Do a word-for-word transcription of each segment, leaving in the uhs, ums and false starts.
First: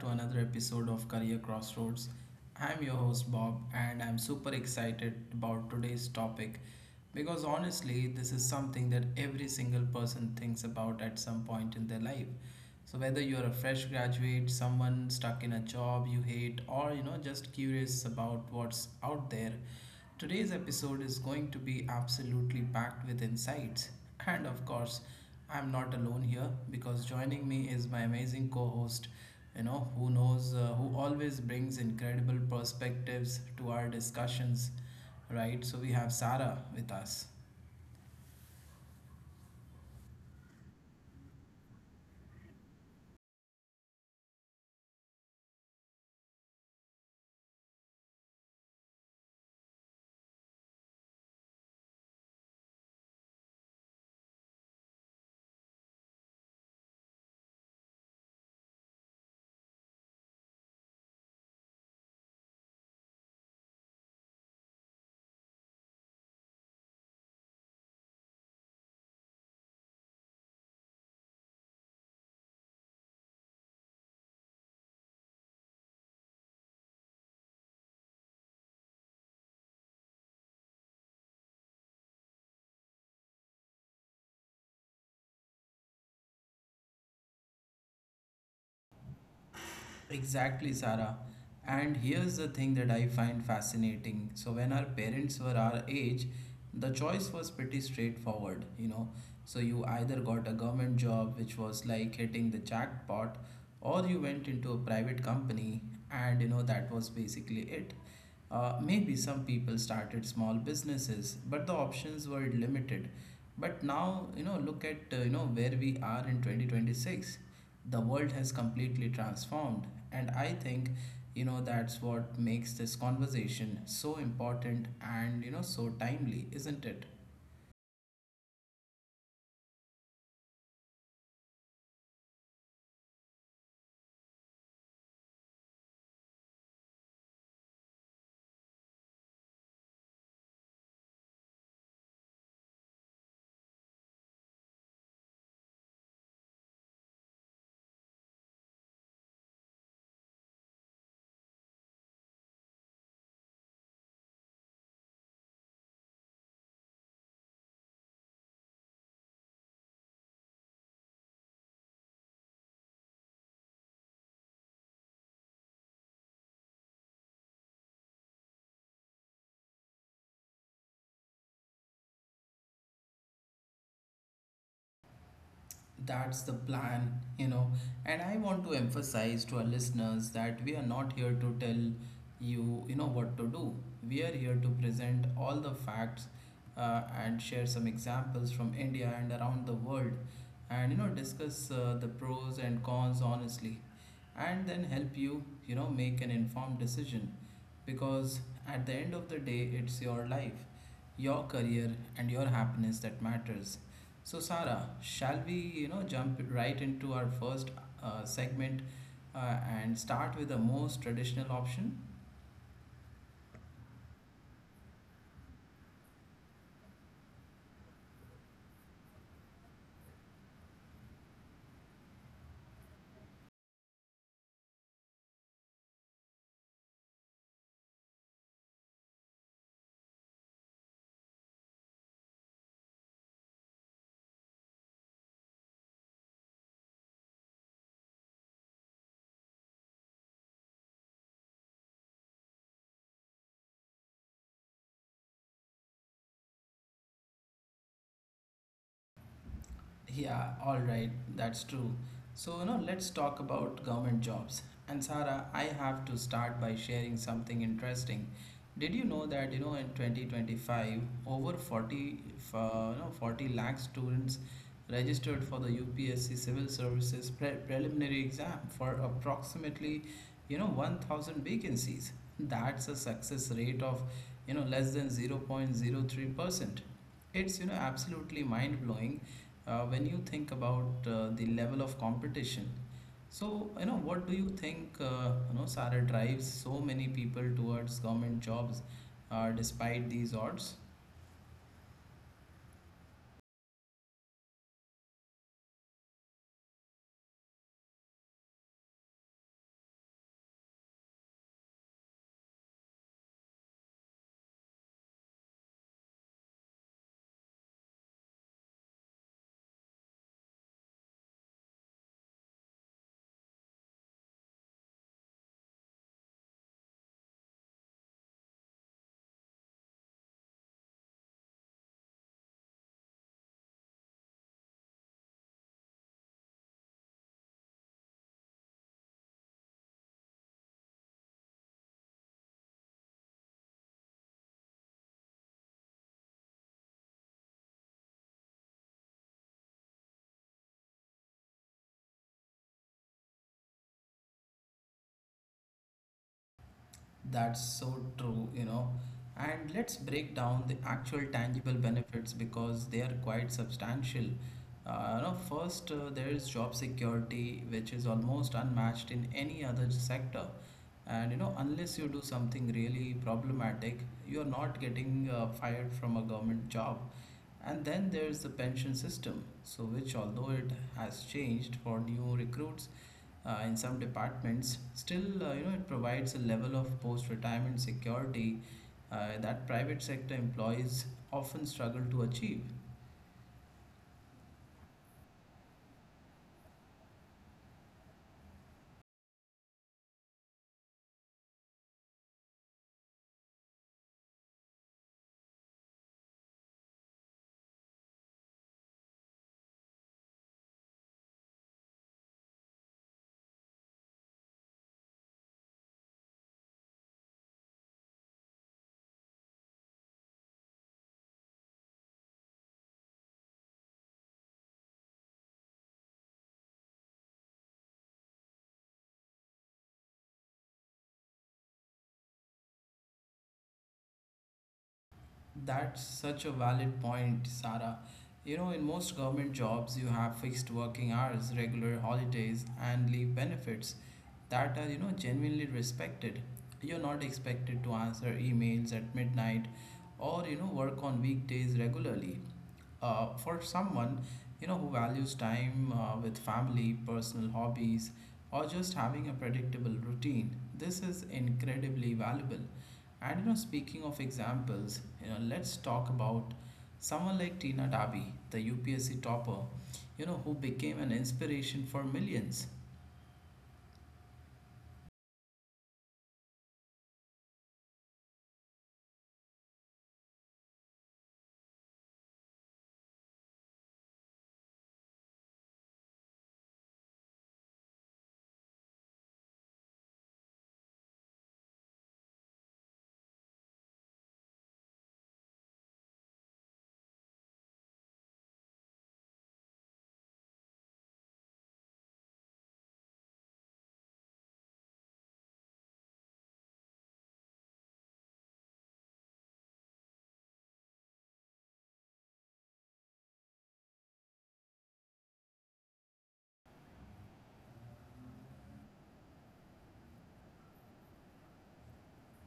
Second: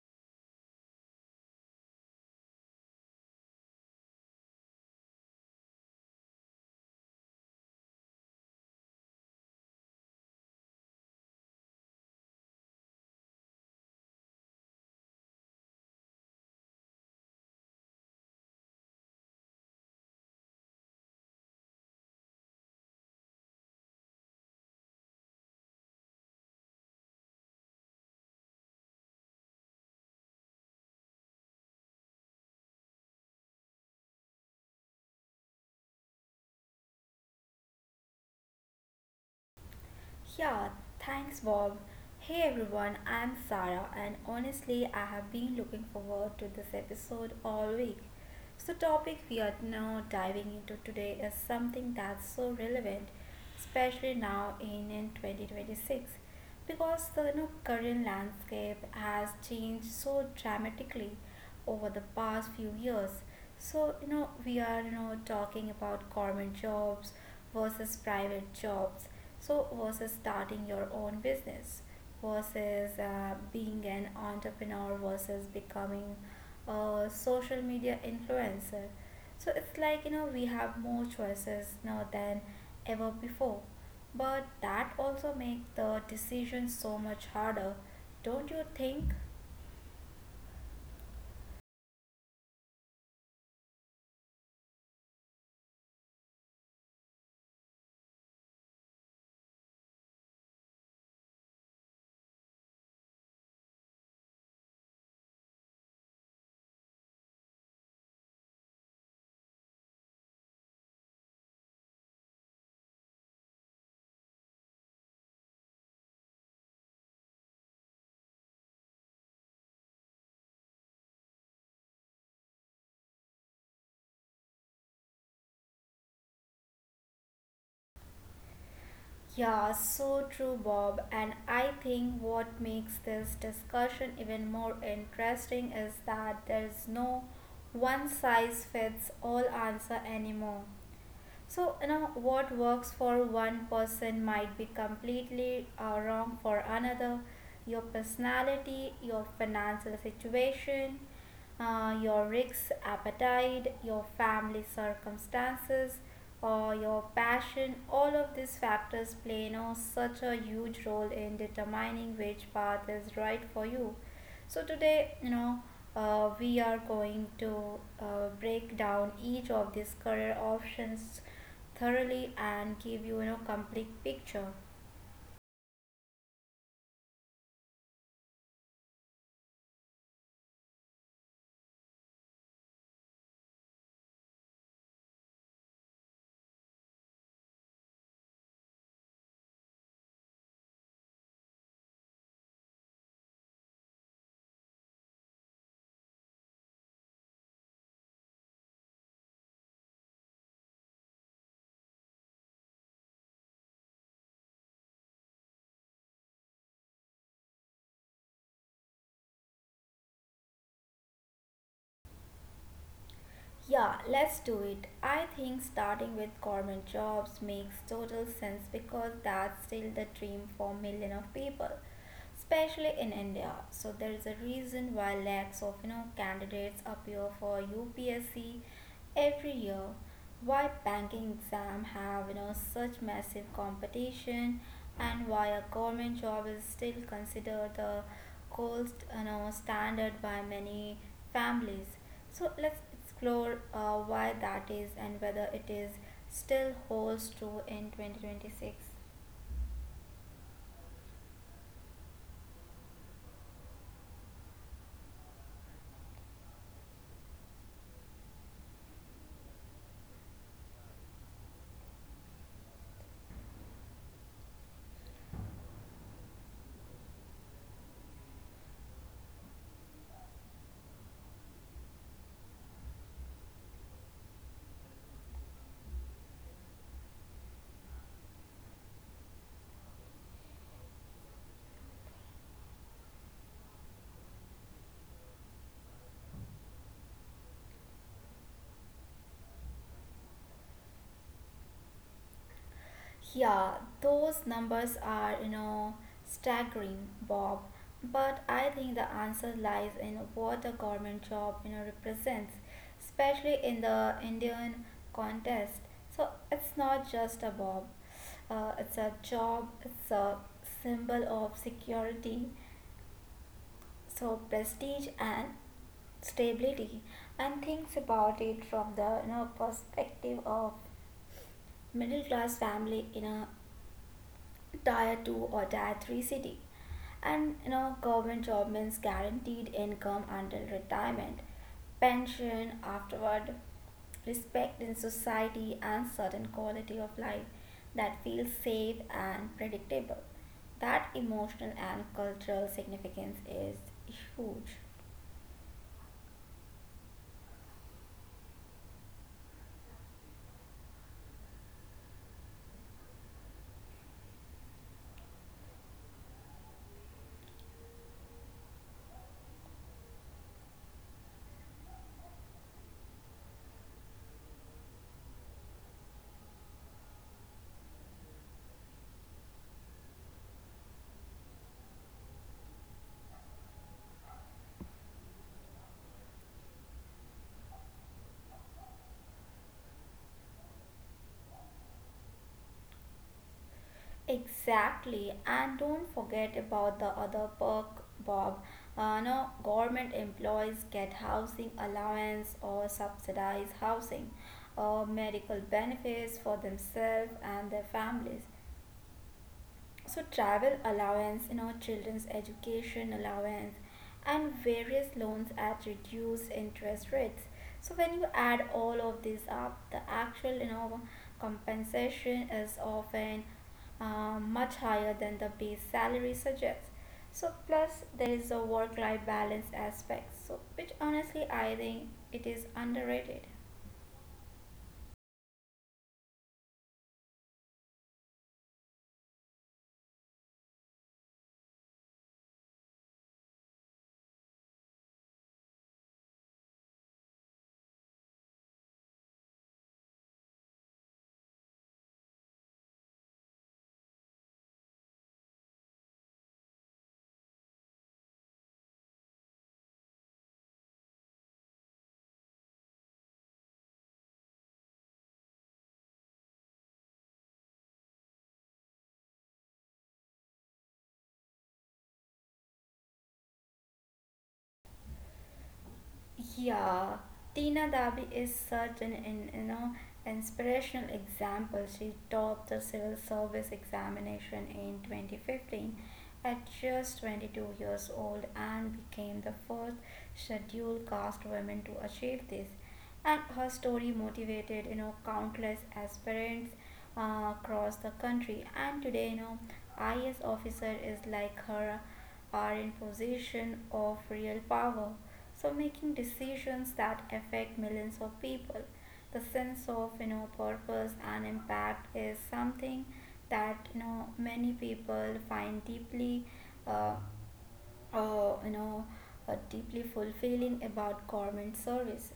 to another episode of Career Crossroads. I'm your host Bob, and I'm super excited about today's topic because, honestly, this is something that every single person thinks about at some point in their life. So whether you are a fresh graduate, someone stuck in a job you hate, or you know just curious about what's out there, today's episode is going to be absolutely packed with insights. And of course, I'm not alone here, because joining me is my amazing co-host, you know, who knows, uh, who always brings incredible perspectives to our discussions, right? So we have Sarah with us. Yeah, thanks Bob. Hey everyone, I'm Sarah and honestly I have been looking forward to this episode all week. So topic we are now diving into today is something that's so relevant, especially now in, in twenty twenty-six because the you know Korean landscape has changed so dramatically over the past few years. So you know we are you know talking about government jobs versus private jobs. So versus starting your own business versus uh, being an entrepreneur versus becoming uh, social media influencer. So it's like you know we have more choices now than ever before, but that also make the decision so much harder, don't you think? Exactly, Sarah. And here's the thing that I find fascinating. So, when our parents were our age, the choice was pretty straightforward, you know. So, you either got a government job, which was like hitting the jackpot, or you went into a private company, and, you know, that was basically it. Uh, maybe some people started small businesses, but the options were limited. But now, you know, look at uh, you know where we are in twenty twenty-six. The world has completely transformed, and I think you know that's what makes this conversation so important and you know so timely, isn't it? Yeah, so true, Bob. And I think what makes this discussion even more interesting is that there's no one size fits all answer anymore. So, you know, what works for one person might be completely uh, wrong for another. Your personality, your financial situation, uh, your risk appetite, your family circumstances, or your passion, all of these factors play, you know, such a huge role in determining which path is right for you. So today, you know, uh, we are going to uh, break down each of these career options thoroughly and give you, you know, complete picture. That's the plan, you know. And I want to emphasize to our listeners that we are not here to tell you, you know, what to do. We are here to present all the facts uh, and share some examples from India and around the world, and, you know, discuss uh, the pros and cons honestly, and then help you, you know, make an informed decision. Because at the end of the day, it's your life, your career, and your happiness that matters. So, Sara, shall we, you know, jump right into our first uh, segment uh, and start with the most traditional option? Yeah, let's do it. I think starting with government jobs makes total sense because that's still the dream for millions of people, especially in India. So there is a reason why lakhs of you know candidates appear for U P S C every year. Why banking exam have you know such massive competition and why a government job is still considered the gold you know standard by many families. So let's explore uh, why that is and whether it is still holds true in twenty twenty-six. Yeah, all right, that's true. So, you know, let's talk about government jobs. And Sara, I have to start by sharing something interesting. Did you know that, you know, in twenty twenty-five, over forty, uh, you know, forty lakh students registered for the U P S C Civil Services pre preliminary exam for approximately, you know, one thousand vacancies? That's a success rate of, you know, less than zero point zero three percent. It's, you know, absolutely mind-blowing uh, when you think about uh, the level of competition. So, you know, what do you think, uh, you know, Sara, drives so many people towards government jobs uh, despite these odds? Yeah, those numbers are, you know, staggering, Bob. But I think the answer lies in what a government job, you know, represents, especially in the Indian context. So it's not just a Bob. Uh, it's a job. It's a symbol of security, so prestige and stability. And thinks about it from the you know perspective of middle class family in a tier two or tier three city, and you know government job means guaranteed income until retirement, pension afterward, respect in society and certain quality of life that feels safe and predictable. That emotional and cultural significance is huge. That's so true, you know. And let's break down the actual tangible benefits, because they are quite substantial. Uh, you know, first, uh, there is job security, which is almost unmatched in any other sector. And you know, unless you do something really problematic, you are not getting uh, fired from a government job. And then there's the pension system, so which, although it has changed for new recruits, uh, in some departments, still uh, you know it provides a level of post-retirement security uh, that private sector employees often struggle to achieve. Exactly, and don't forget about the other perk, Bob. Uh, no, government employees get housing allowance or subsidized housing, or medical benefits for themselves and their families. So travel allowance, you know, children's education allowance, and various loans at reduced interest rates. So when you add all of this up, the actual, you know, compensation is often uh, much higher than the base salary suggests. So plus there is a work-life balance aspect. So which honestly I think it is underrated. That's such a valid point, Sarah. You know, in most government jobs, you have fixed working hours, regular holidays, and leave benefits that are, you know, genuinely respected. You're not expected to answer emails at midnight or, you know, work on weekdays regularly. Uh, for someone, you know, who values time uh, with family, personal hobbies, or just having a predictable routine, this is incredibly valuable. And you know, speaking of examples, you know, let's talk about someone like Tina Dabi, the U P S C topper, you know, who became an inspiration for millions. Yeah, Tina Dabi is such an, an you know inspirational example. She topped the civil service examination in twenty fifteen at just twenty-two years old and became the first scheduled caste woman to achieve this. And her story motivated you know countless aspirants uh, across the country. And today, you know, I A S officer is like her are in possession of real power, so making decisions that affect millions of people. The sense of you know purpose and impact is something that you know many people find deeply, uh, uh, you know uh, deeply fulfilling about government services.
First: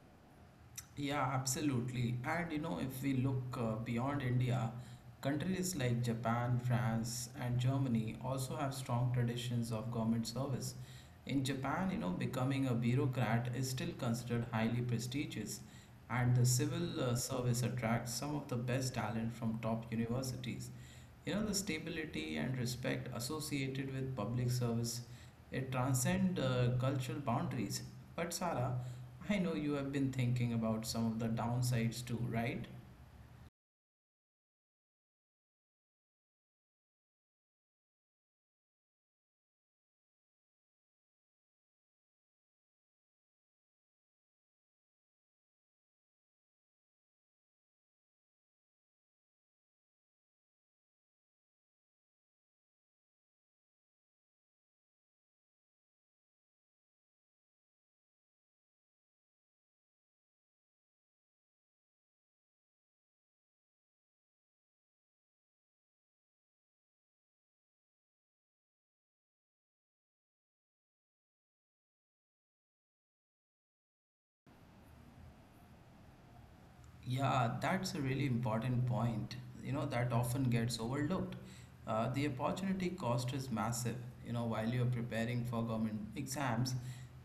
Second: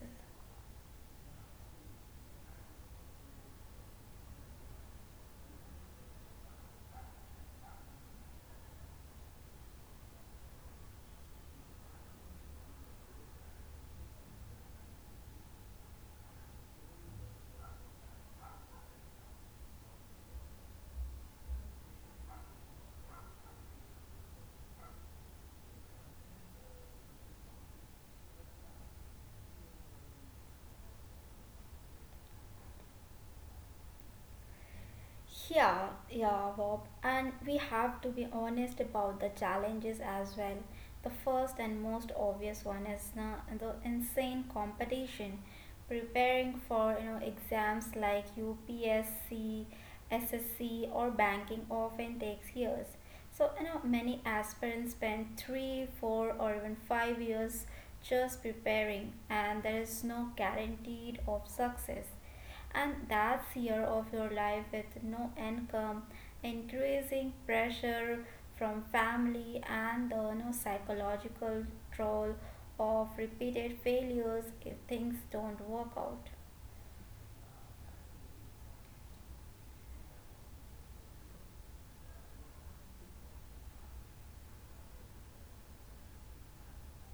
Yeah, absolutely. And you know, if we look uh, beyond India, countries like Japan, France, and Germany also have strong traditions of government service. In Japan, you know, becoming a bureaucrat is still considered highly prestigious, and the civil uh, service attracts some of the best talent from top universities. You know, the stability and respect associated with public service, it transcends uh, cultural boundaries. But Sara, I know you have been thinking about some of the downsides too, right? Yeah, yeah, Bob. And we have to be honest about the challenges as well. The first and most obvious one is na- the insane competition. Preparing for you know exams like U P S C, S S C, or banking often takes years. So you know many aspirants spend three, four, or even five years just preparing, and there is no guaranteed of success, and that's year of your life with no income, increasing pressure from family, and the no psychological toll of repeated failures if things don't work out. Yeah, that's a really important point, you know, that often gets overlooked. Uh, the opportunity cost is massive. You know, while you're preparing for government exams,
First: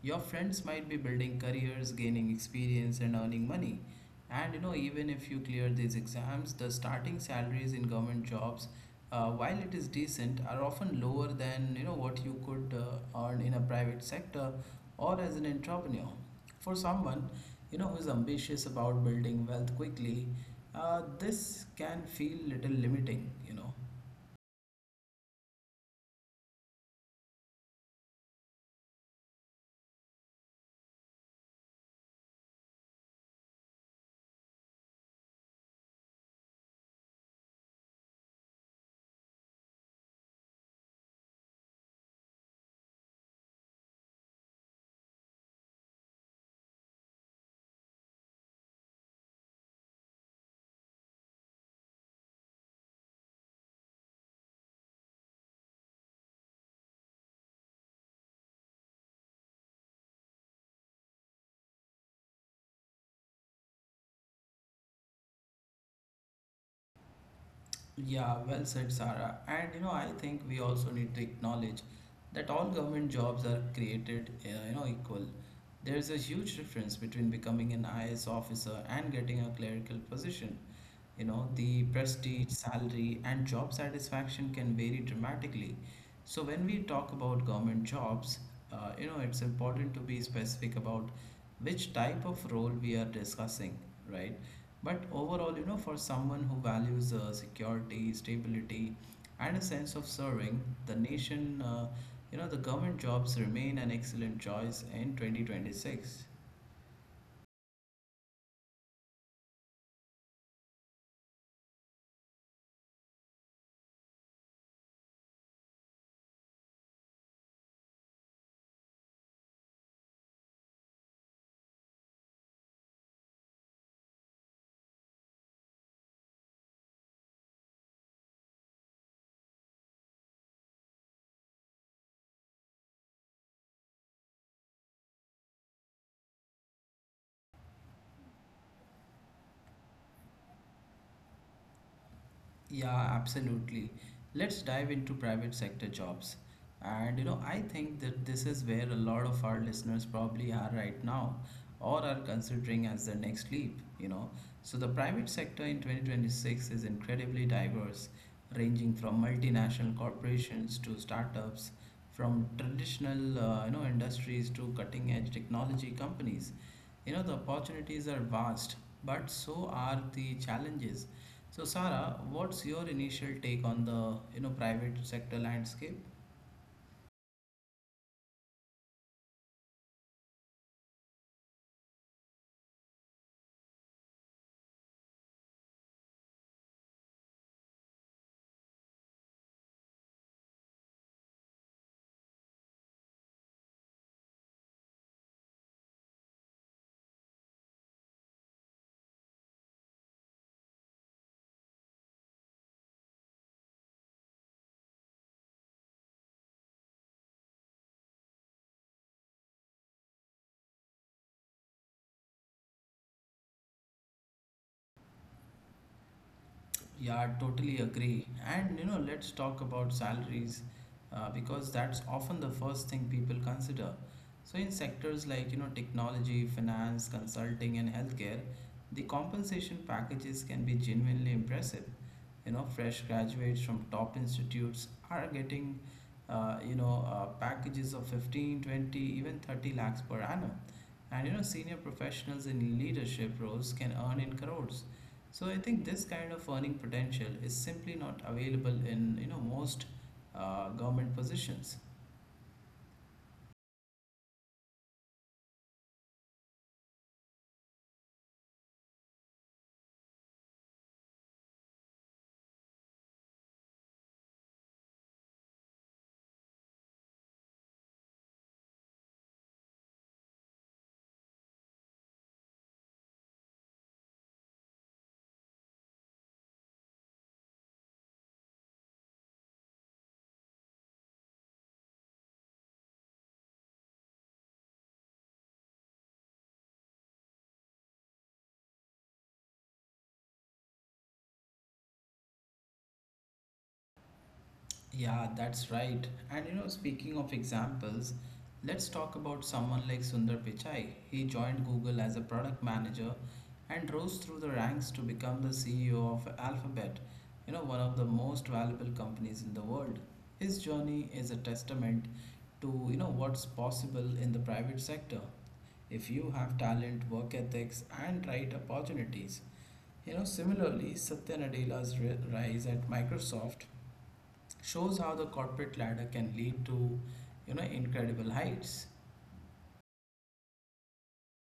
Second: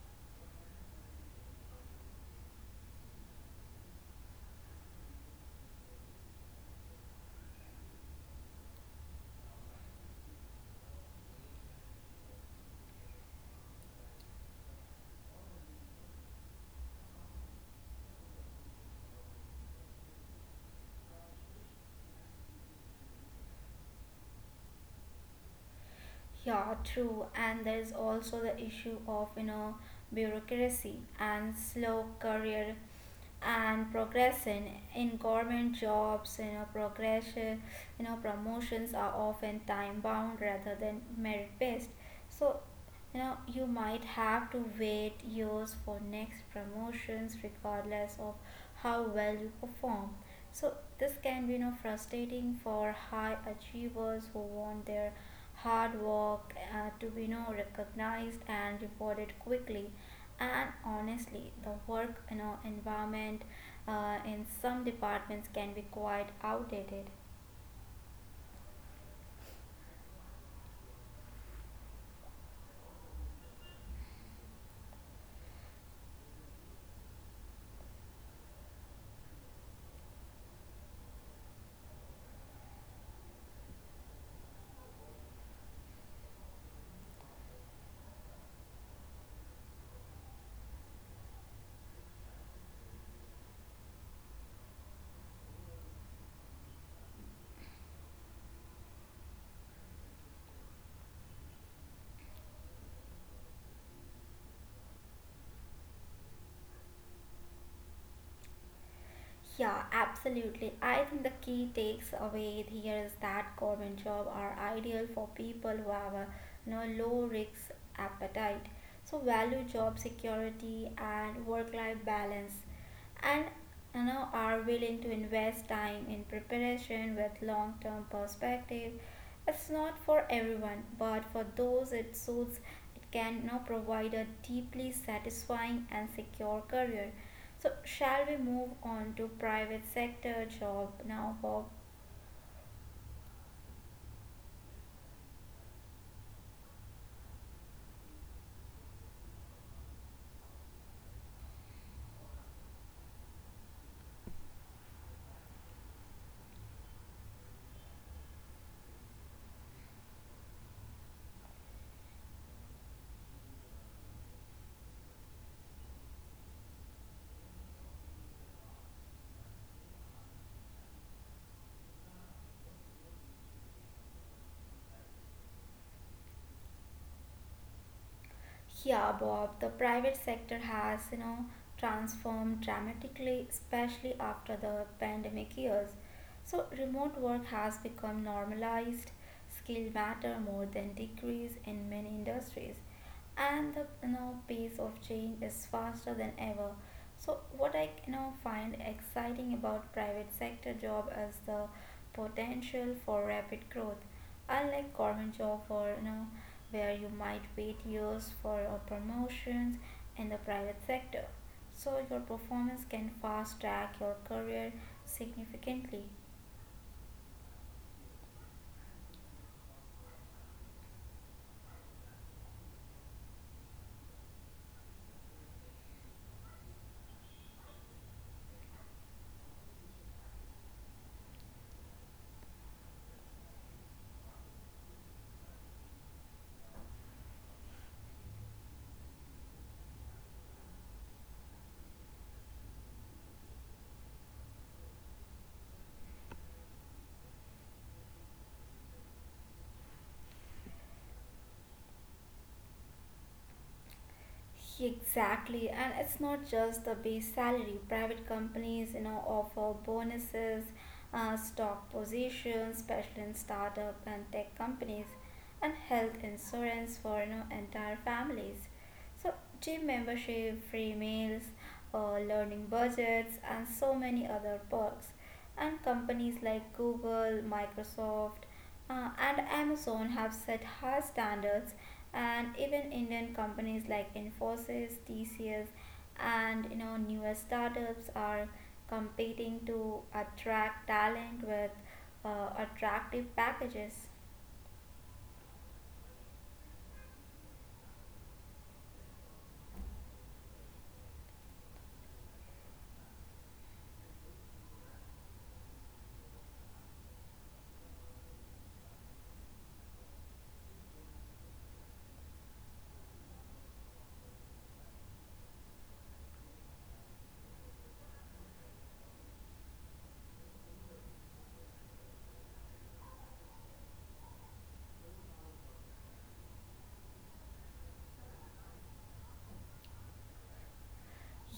your friends might be building careers, gaining experience, and earning money. And, you know, even if you clear these exams, the starting salaries in government jobs, uh, while it is decent, are often lower than, you know, what you could uh, earn in a private sector or as an entrepreneur. For someone, you know, who's ambitious about building wealth quickly, uh, this can feel little limiting, you know. Yeah, true. And there is also the issue of you know bureaucracy and slow career and progression in government jobs. You know progression you know, promotions are often time bound rather than merit based. So you know you might have to wait years for next promotions regardless of how well you perform. So this can be, you know frustrating for high achievers who want their hard work uh, to be, you know recognized and rewarded quickly. And honestly the work you know environment uh, in some departments can be quite outdated. Yeah, well said, Sarah. And you know, I think we also need to acknowledge that all government jobs are created, uh, you know, equal. There is a huge difference between becoming an I S officer and getting a clerical position. You know, the prestige, salary, and job satisfaction can vary dramatically. So, when we talk about government jobs, uh, you know, it's important to be specific about which type of role we are discussing, right? But overall, you know, for someone who values uh, security, stability, and a sense of serving the nation, uh, you know, the government jobs remain an excellent choice in twenty twenty-six. Yeah, absolutely. I think the key takes away here is that government job are ideal for people who have a, you know, low risk appetite. So value job security and work life balance, and you know are willing to invest time in preparation with long term perspective. It's not for everyone, but for those it suits it can, you know, provide a deeply satisfying and secure career. So, shall we move on to private sector job now, Bob? Yeah, absolutely. Let's dive into private sector jobs. And you know, I think that this is where a lot of our listeners probably are right now or are considering as their next leap, you know. So the private sector in twenty twenty-six is incredibly diverse, ranging from multinational corporations to startups, from traditional uh, you know industries to cutting-edge technology companies. You know, the opportunities are vast, but so are the challenges. So Sara, what's your initial take on the you know private sector landscape? Yeah, Bob, the private sector has, you know, transformed dramatically, especially after the pandemic years. So remote work has become normalized, skill matter more than degrees in many industries, and the you know pace of change is faster than ever. So what I you know find exciting about private sector job is the potential for rapid growth. Unlike government job, or you know where you might wait years for a promotions in the private sector. So your performance can fast track your career significantly. Yeah, I totally agree. And you know, let's talk about salaries uh, because that's often the first thing people consider. So, in sectors like you know, technology, finance, consulting, and healthcare, the compensation packages can be genuinely impressive. You know, fresh graduates from top institutes are getting uh, you know, uh, packages of fifteen, twenty, even thirty lakhs per annum. And you know, senior professionals in leadership roles can earn in crores. So I think this kind of earning potential is simply not available in you know most uh, government positions. Exactly, and it's not just the base salary. Private companies, you know, offer bonuses, uh, stock positions, especially in startup and tech companies, and health insurance for you know entire families. So gym membership, free meals, uh, learning budgets, and so many other perks, and companies like Google, Microsoft, uh, and Amazon have set high standards, and even Indian companies like Infosys, T C S, and you know newer startups are competing to attract talent with uh, attractive packages. Yeah, that's right. And you know, speaking of examples, let's talk about someone like Sundar Pichai. He joined Google as a product manager and rose through the ranks to become the C E O of Alphabet, you know, one of the most valuable companies in the world. His journey is a testament to you know what's possible in the private sector if you have talent, work ethics, and right opportunities. You know, similarly, Satya Nadella's ri- rise at Microsoft shows how the corporate ladder can lead to, you know, incredible heights.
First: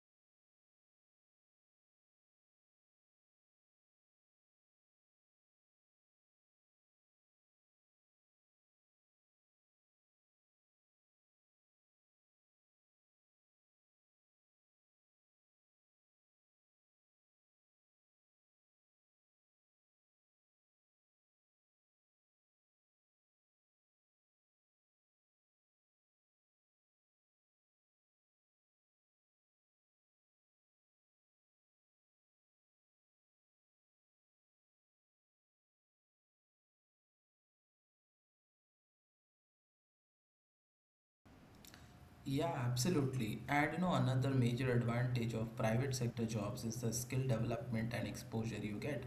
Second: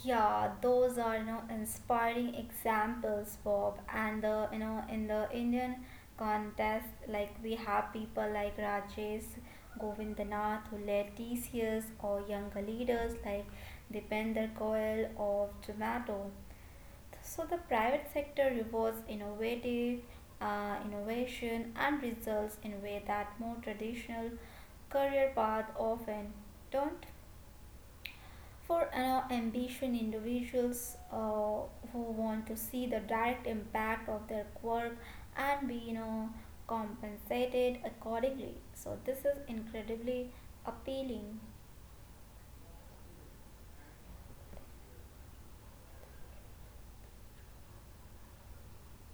Yeah, those are you know inspiring examples, Bob. And the you know in the Indian contest, like we have people like Rajesh Govindanath who led these years, or younger leaders like Dipender Goyal of Zomato. So the private sector rewards innovative uh, innovation and results in a way that more traditional career path often don't for uh, ambition individuals uh, who want to see the direct impact of their work and be, you know compensated accordingly. So this is incredibly appealing. Yeah, absolutely. And you know, another major advantage of private sector jobs is the skill development and exposure you get.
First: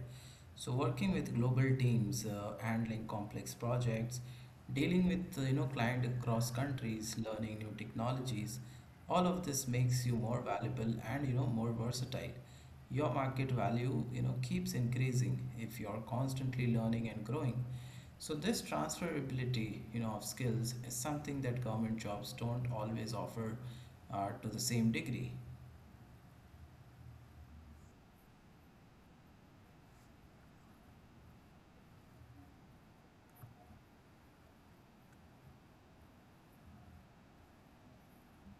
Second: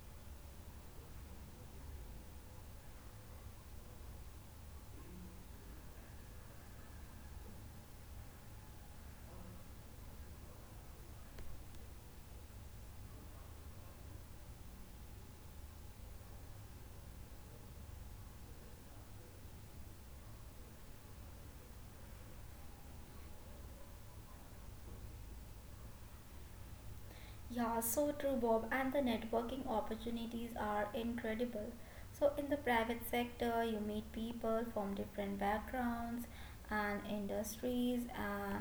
So working with global teams, uh, handling complex projects, dealing with uh, you know client across countries, learning new technologies, all of this makes you more valuable and you know more versatile. Your market value you know keeps increasing if you are constantly learning and growing. So this transferability you know of skills is something that government jobs don't always offer uh, to the same degree. Yeah, so true, Bob. And the networking opportunities are incredible. So, in the private sector, you meet people from different backgrounds and industries uh,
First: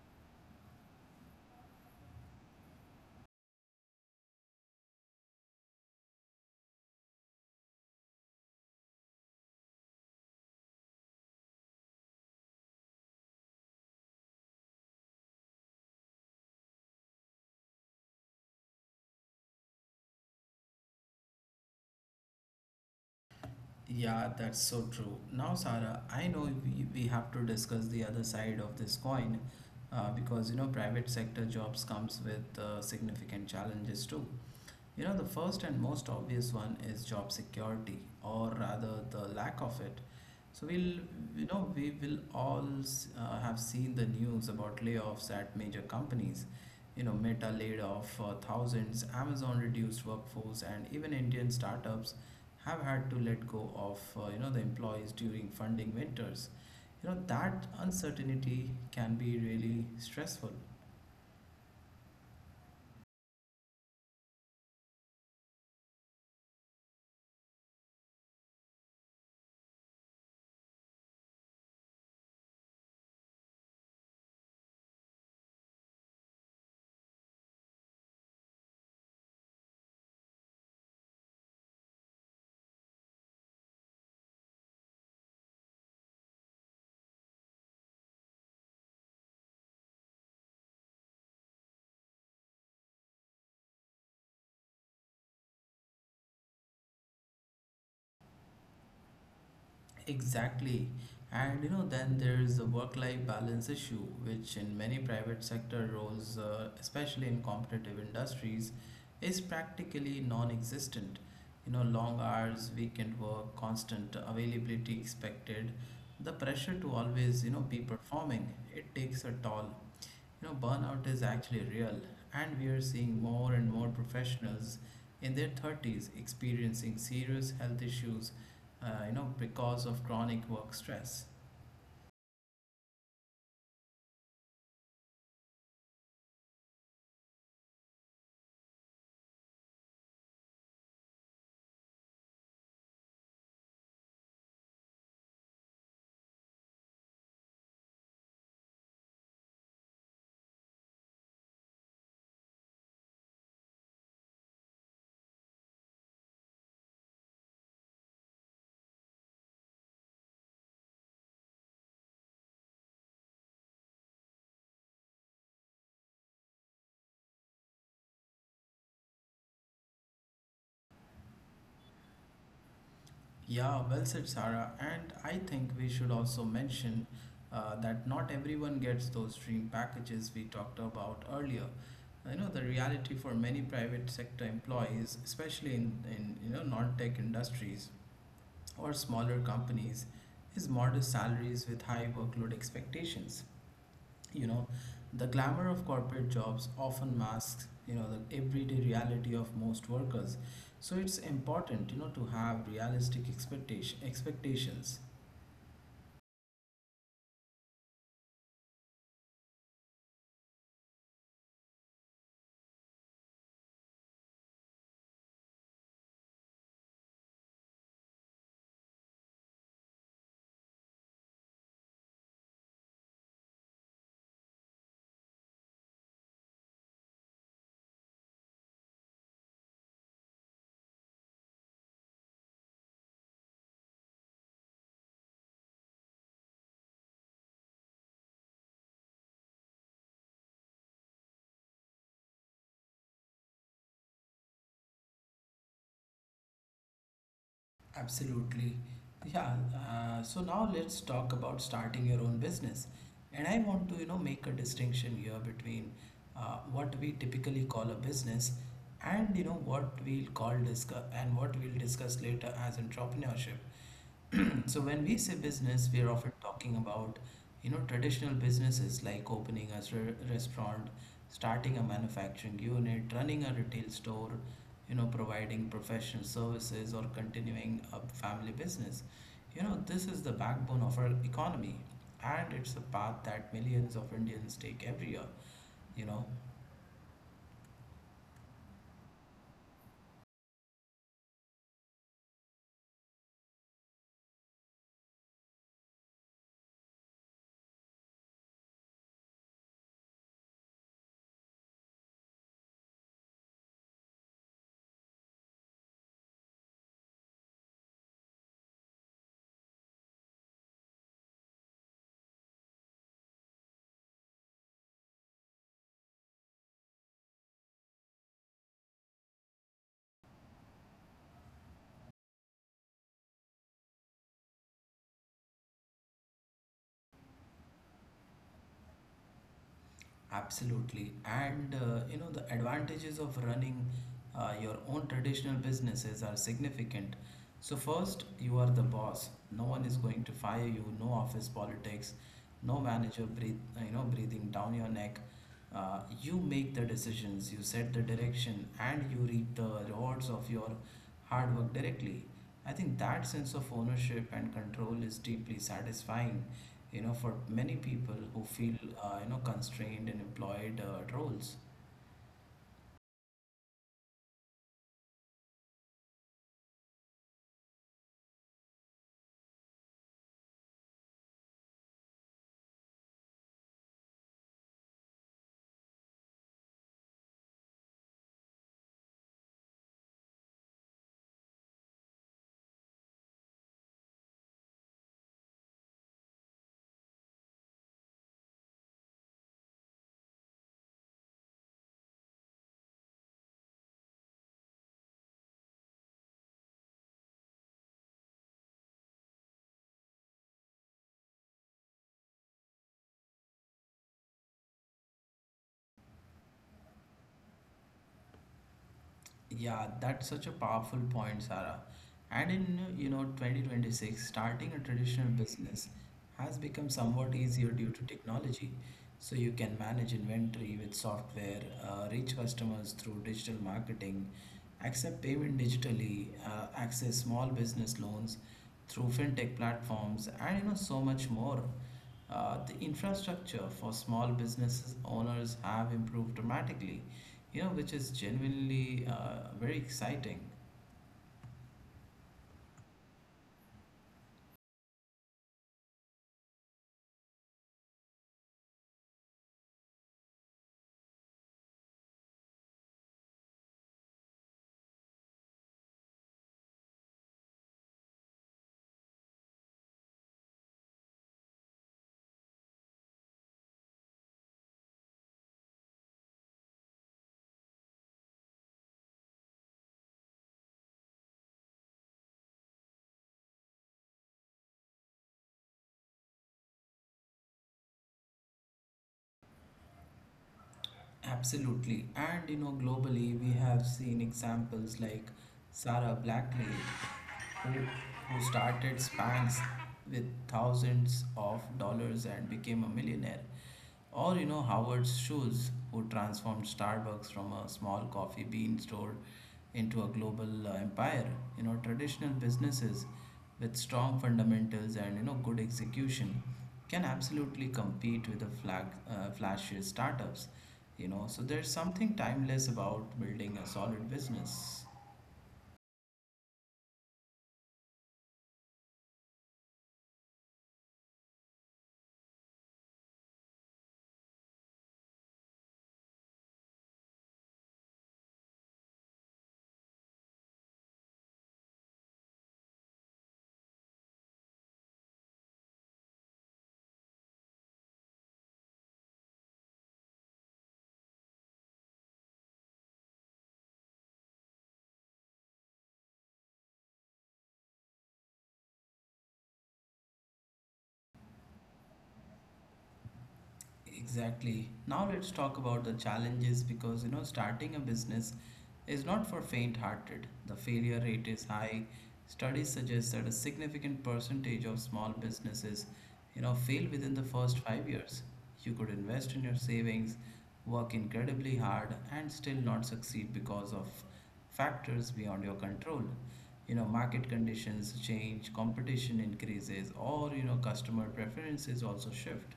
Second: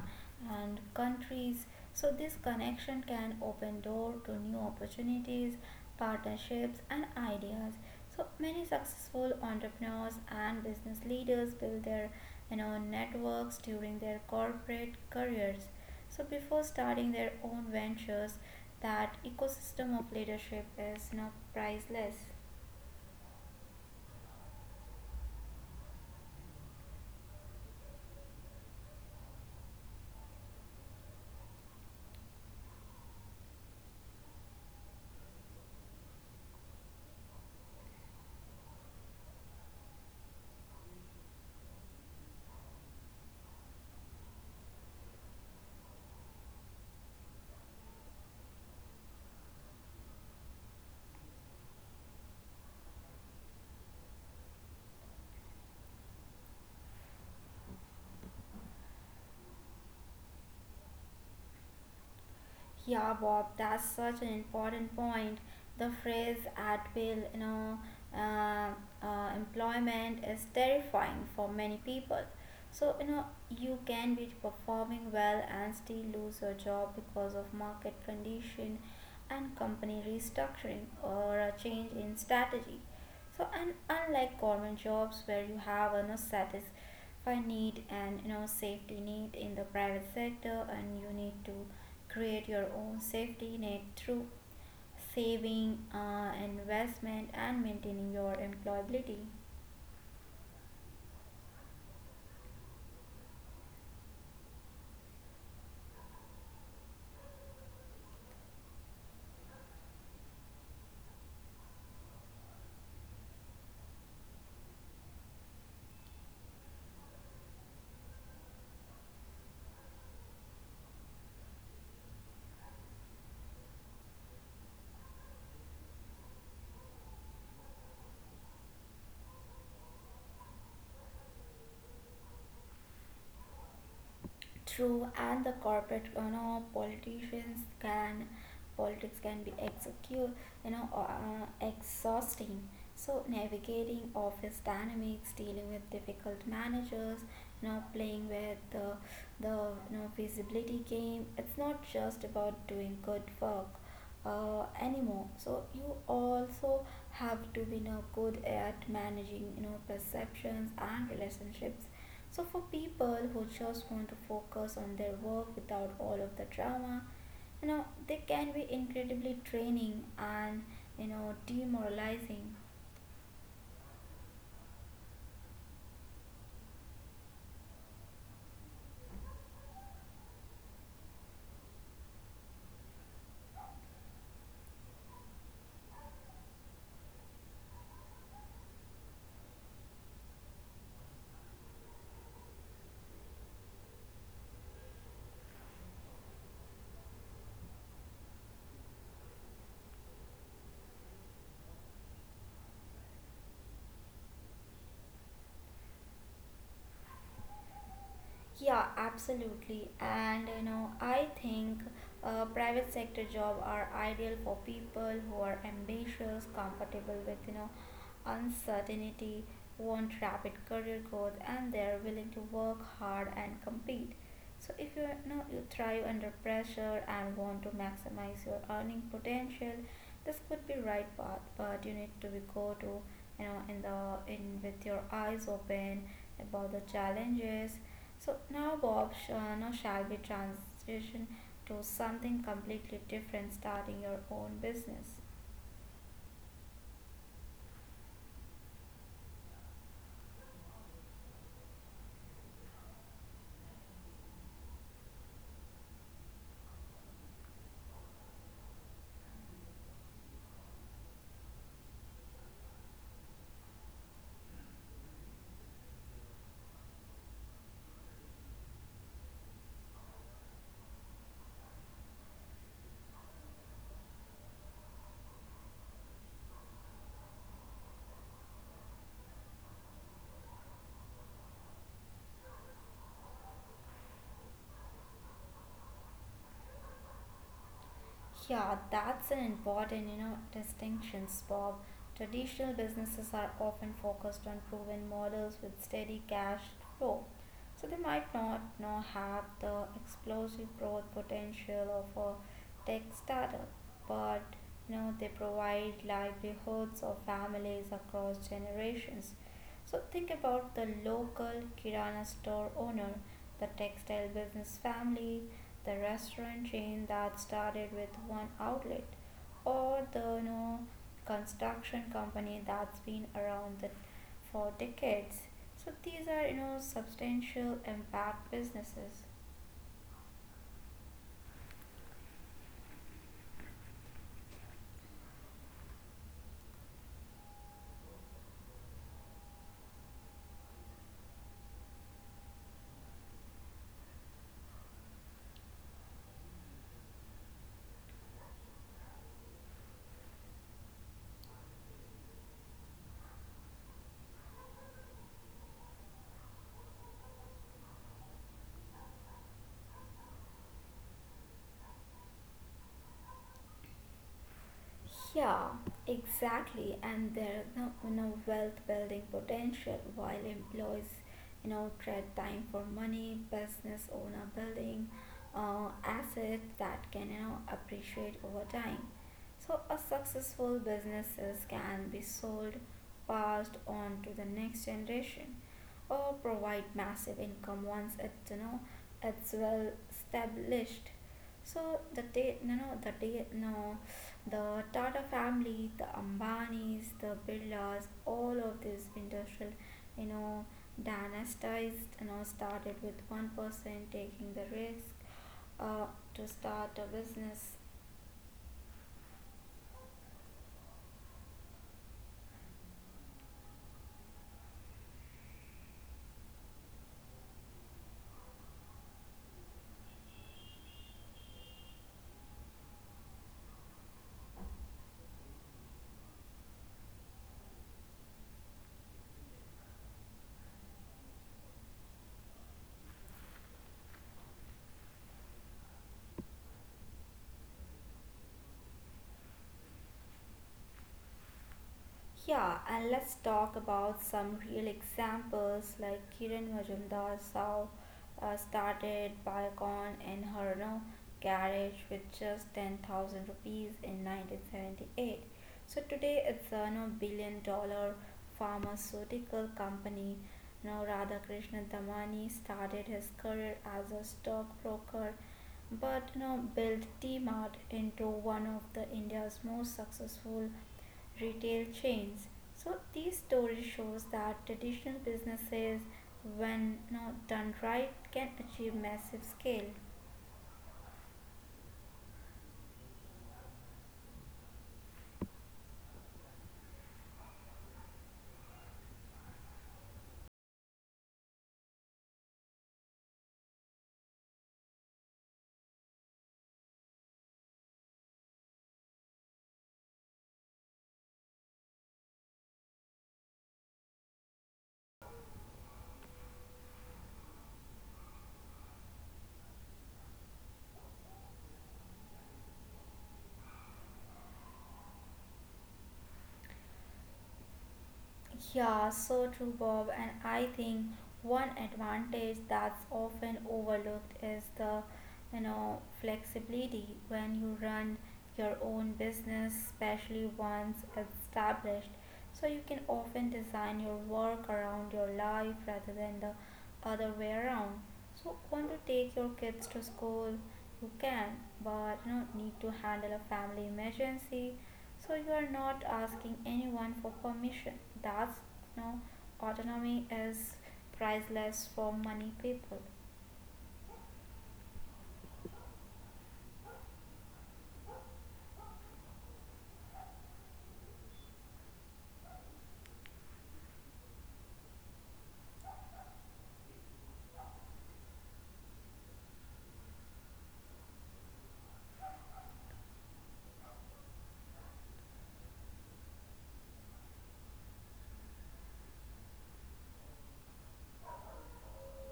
and countries. So, this connection can open door to new opportunities, partnerships, and ideas. So, many successful entrepreneurs and business leaders build their, you know, networks during their corporate careers. So, before starting their own ventures, that ecosystem of leadership is now priceless. Yeah, that's so true. Now, Sara, I know we, we have to discuss the other side of this coin uh, because you know private sector jobs comes with uh, significant challenges too. You know, the first and most obvious one is job security, or rather the lack of it. So we'll, you know, we will all s- uh, have seen the news about layoffs at major companies. You know, Meta laid off uh, thousands, Amazon reduced workforce, and even Indian startups have had to let go of, uh, you know, the employees during funding winters. You know, that uncertainty can be really stressful. Yeah, Bob, that's such an important point. The phrase at will, you know, uh, uh, employment is terrifying for many people. So, you know, you can be performing well and still lose your job because of market condition and company restructuring or a change in strategy. So, and unlike government jobs where you have a, you know, satisfied need and you know safety need in the private sector, and you need to create your own safety net through saving, uh, investment, and maintaining your employability. Exactly. And you know, then there is the work-life balance issue, which in many private sector roles, uh, especially in competitive industries, is practically non-existent. You know, long hours, weekend work, constant availability expected, the pressure to always, you know, be performing, it takes a toll. You know, burnout is actually real, and we are seeing more and more professionals in their thirties experiencing serious health issues, uh, you know, because of chronic work stress. True, and the corporate, you know, politicians can, politics can be execute, you know, uh, uh, exhausting. So navigating office dynamics, dealing with difficult managers, you know, playing with the, the you know, visibility game. It's not just about doing good work uh, anymore. So you also have to be, you know, good at managing, you know, perceptions and relationships. So, for people who just want to focus on their work without all of the drama, you know, they can be incredibly draining and, you know, demoralizing. Yeah, well said, Sarah. And I think we should also mention uh, that not everyone gets those dream packages we talked about earlier. You know, the reality for many private sector employees, especially in, in you know non-tech industries, or smaller companies is modest salaries with high workload expectations. You know, the glamour of corporate jobs often masks, you know, the everyday reality of most workers. So it's important, you know, to have realistic expectation expectations. Yeah, absolutely. And you know, I think uh, private sector job are ideal for people who are ambitious, compatible with you know uncertainty, want rapid career growth, and they're willing to work hard and compete. So if you you know you thrive under pressure and want to maximize your earning potential, this could be right path. But you need to be go to you know in the in with your eyes open about the challenges. So now, Bob, sh- uh, shall be transition to something completely different, starting your own business? Absolutely. Yeah. Uh, so now let's talk about starting your own business. And I want to, you know, make a distinction here between uh, what we typically call a business and, you know, what we'll call discuss and what we'll discuss later as entrepreneurship. So when we say business, we are often talking about, you know, traditional businesses like opening a re- restaurant, starting a manufacturing unit, running a retail store, you know, providing professional services or continuing a family business. You know, this is the backbone of our economy, and it's a path that millions of Indians take every year, you know. Yeah, that's an important, you know, distinctions, Bob. Traditional businesses are often focused on proven models with steady cash flow, so they might not you know have the explosive growth potential of a tech startup, but you know they provide livelihoods of families across generations. So think about the local kirana store owner, the textile business family, the restaurant chain that started with one outlet, or the no construction company that's been around the, for decades. So these are you know substantial impact businesses. Absolutely. And uh, you know, the advantages of running uh, your own traditional businesses are significant. So first, you are the boss. No one is going to fire you, no office politics, no manager breathe, you know, breathing down your neck. Uh, you make the decisions, you set the direction, and you reap the rewards of your hard work directly. I think that sense of ownership and control is deeply satisfying, you know, for many people who feel, uh, you know, constrained in employed uh, roles. Yeah, exactly. And there is no, you know, wealth building potential while employees you know, trade time for money, business owner building uh, assets that can, you know, appreciate over time. So a successful businesses can be sold, passed on to the next generation or provide massive income once it's you know it's well established. So the day you know the day you know the Tata family, the Ambanis, the Birlas, all of these industrial you know dynasties you know started with one person taking the risk uh, to start a business. Yeah, that's such a powerful point, Sarah. And in, you know, twenty twenty-six, starting a traditional business has become somewhat easier due to technology. So you can manage inventory with software, uh, reach customers through digital marketing, accept payment digitally, uh, access small business loans through fintech platforms, and you know so much more. Uh, the infrastructure for small businesses owners have improved dramatically, you know, which is genuinely uh, very exciting. Yeah, and let's talk about some real examples like Kiran Majumdar Sao uh, started Biocon in her no garage with just ten thousand rupees in nineteen seventy-eight. So today it's a no billion dollar pharmaceutical company. Now Radhakrishnan Damani started his career as a stockbroker, but you know built T-Mart into one of the India's most successful retail chains. So these stories shows that traditional businesses when not done right can achieve massive scale. Absolutely. And you know, globally, we have seen examples like Sarah Blackley, who, who started Spanx with thousands of dollars and became a millionaire. Or you know, Howard Schultz, who transformed Starbucks from a small coffee bean store into a global uh, empire. You know, traditional businesses with strong fundamentals and, you know, good execution can absolutely compete with the flag, uh, flashy startups, you know, so there's something timeless about building a solid business. Yeah, so true, Bob. And I think one advantage that's often overlooked is the, you know, flexibility when you run your own business, especially once established. So you can often design your work around your life rather than the other way around. So want to take your kids to school? You can, but you know, need to handle a family emergency, so you are not asking anyone for permission. Thus, no autonomy is priceless for money people. Exactly. Now let's talk about the challenges, because you know starting a business is not for faint-hearted. The failure rate is high. Studies suggest that a significant percentage of small businesses, you know, fail within the first five years. You could invest in your savings, work incredibly hard, and still not succeed because of factors beyond your control. You know, market conditions change, competition increases, or you know, customer preferences also shift.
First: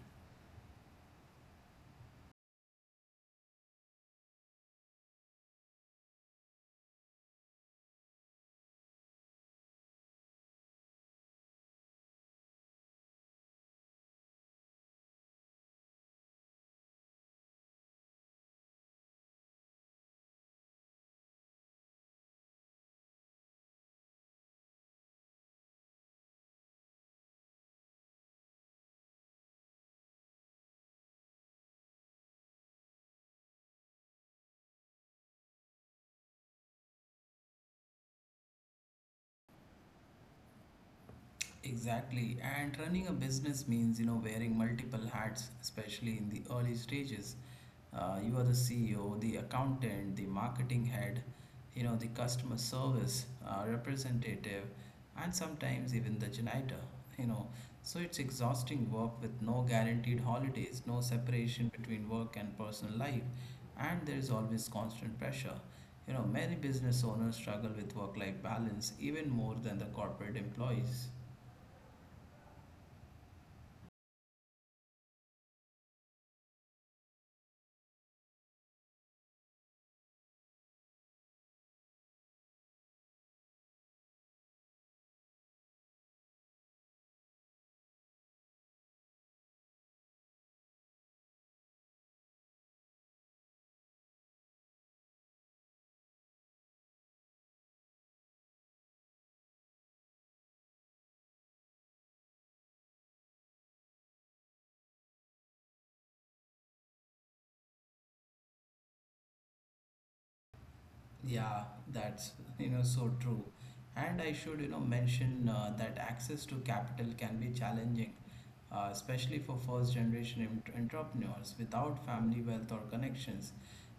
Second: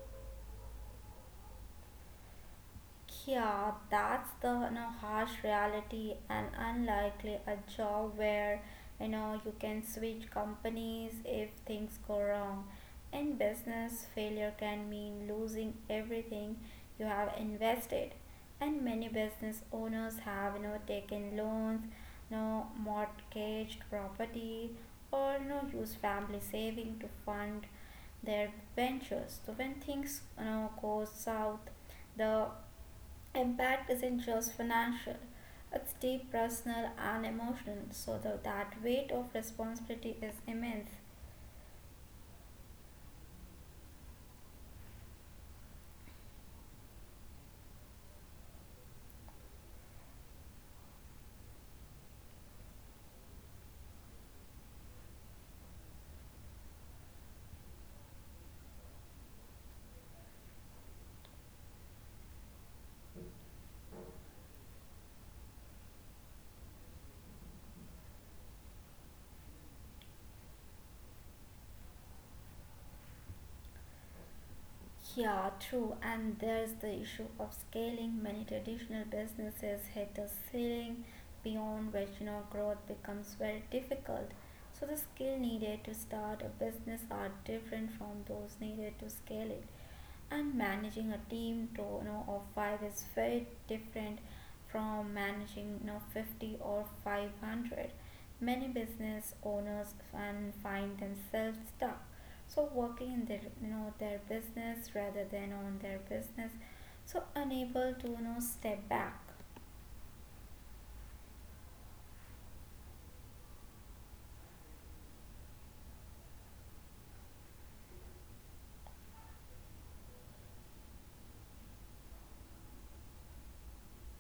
Yeah, that's the you know, harsh reality, and unlikely a job where you know you can switch companies if things go wrong. In business, failure can mean losing everything you have invested. And many business owners have you know taken loans, you know, mortgaged property, or you know use family saving to fund their ventures. So when things you know go south, the impact isn't just financial, it's deep personal and emotional, so the, that weight of responsibility is immense. Exactly, and running a business means you know wearing multiple hats, especially in the early stages. Uh, you are the C E O, the accountant, the marketing head, you know the customer service uh, representative, and sometimes even the janitor. You know, so it's exhausting work with no guaranteed holidays, no separation between work and personal life, and there is always constant pressure. You know, many business owners struggle with work life balance even more than the corporate employees. Yeah, true, and there's the issue of scaling. Many traditional businesses hit a ceiling beyond which you know growth becomes very difficult. So the skill needed to start a business are different from those needed to scale it. And managing a team to you know of five is very different from managing you know fifty or five hundred. Many business owners and find themselves stuck, so working in their you know their business rather than on their business, so unable to you know step back. Yeah, that's you know so true. And I should you know mention uh, that access to capital can be challenging, uh, especially for first generation ent- entrepreneurs without family wealth or connections.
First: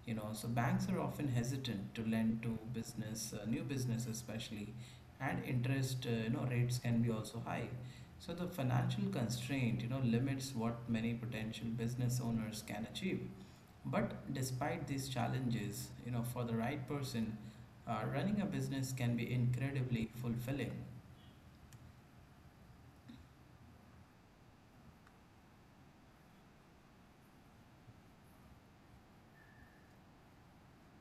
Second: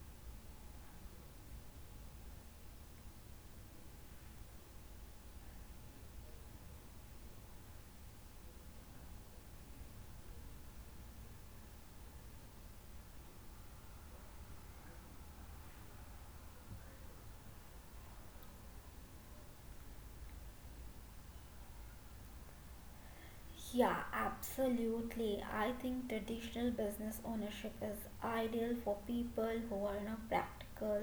You know, so banks are often hesitant to lend to business, uh, new business especially, and interest, uh, you know, rates can be also high. So the financial constraint you know limits what many potential business owners can achieve. But despite these challenges, you know, for the right person, uh, running a business can be incredibly fulfilling. Yeah, absolutely. I think traditional business ownership is ideal for people who are not practical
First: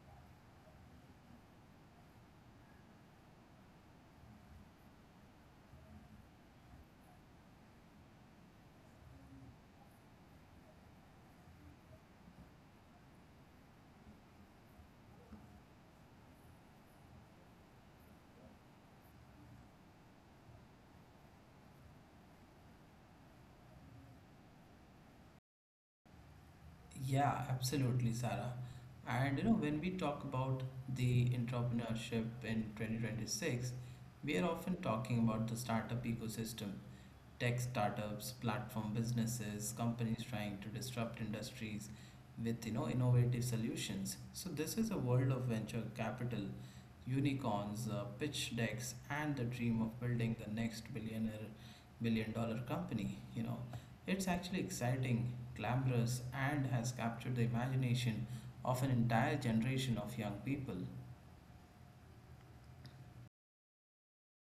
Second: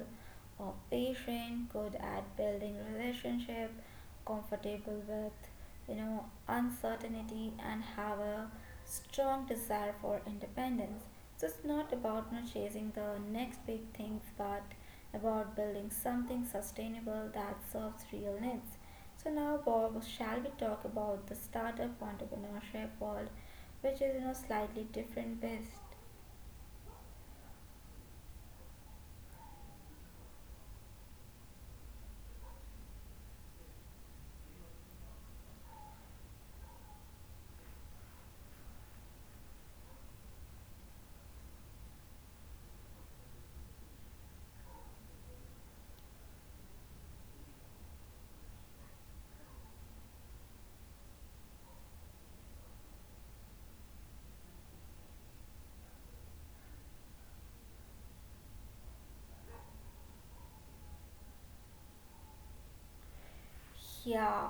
or patient, good at building relationship, comfortable with, you know, uncertainty, and have a strong desire for independence. So it's not about you know, chasing the next big things, but about building something sustainable that serves real needs. So now, Bob, shall we talk about the startup entrepreneurship world, which is you know slightly different beast? Yeah, absolutely, Sarah. And you know, when we talk about the entrepreneurship in twenty twenty-six, we are often talking about the startup ecosystem, tech startups, platform businesses, companies trying to disrupt industries with you know innovative solutions. So this is a world of venture capital, unicorns, uh, pitch decks, and the dream of building the next billionaire billion dollar company. You know, it's actually exciting, glamorous, and has captured the imagination of an entire generation of young people. Yeah.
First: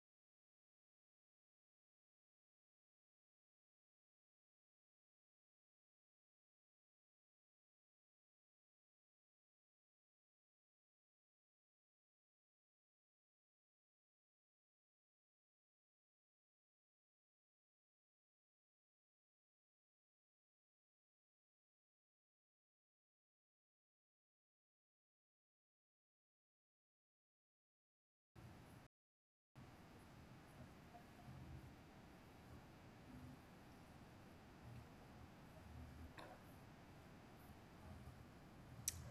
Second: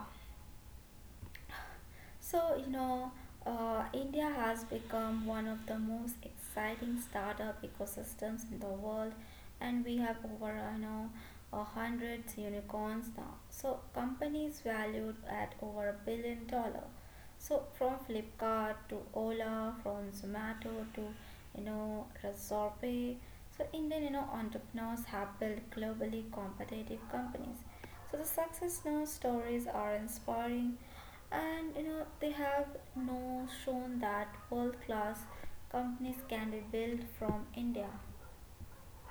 So, you know, uh, India has become one of the most exciting startup ecosystems in the world, and we have over, you know, a hundred unicorns now. So, companies valued at over a billion dollar. So, from Flipkart to Ola, from Zomato to, you know, Razorpay. So, Indian, you know, entrepreneurs have built globally competitive companies. So, the success now stories are inspiring, and you know, they have now shown that world class companies can be built from India.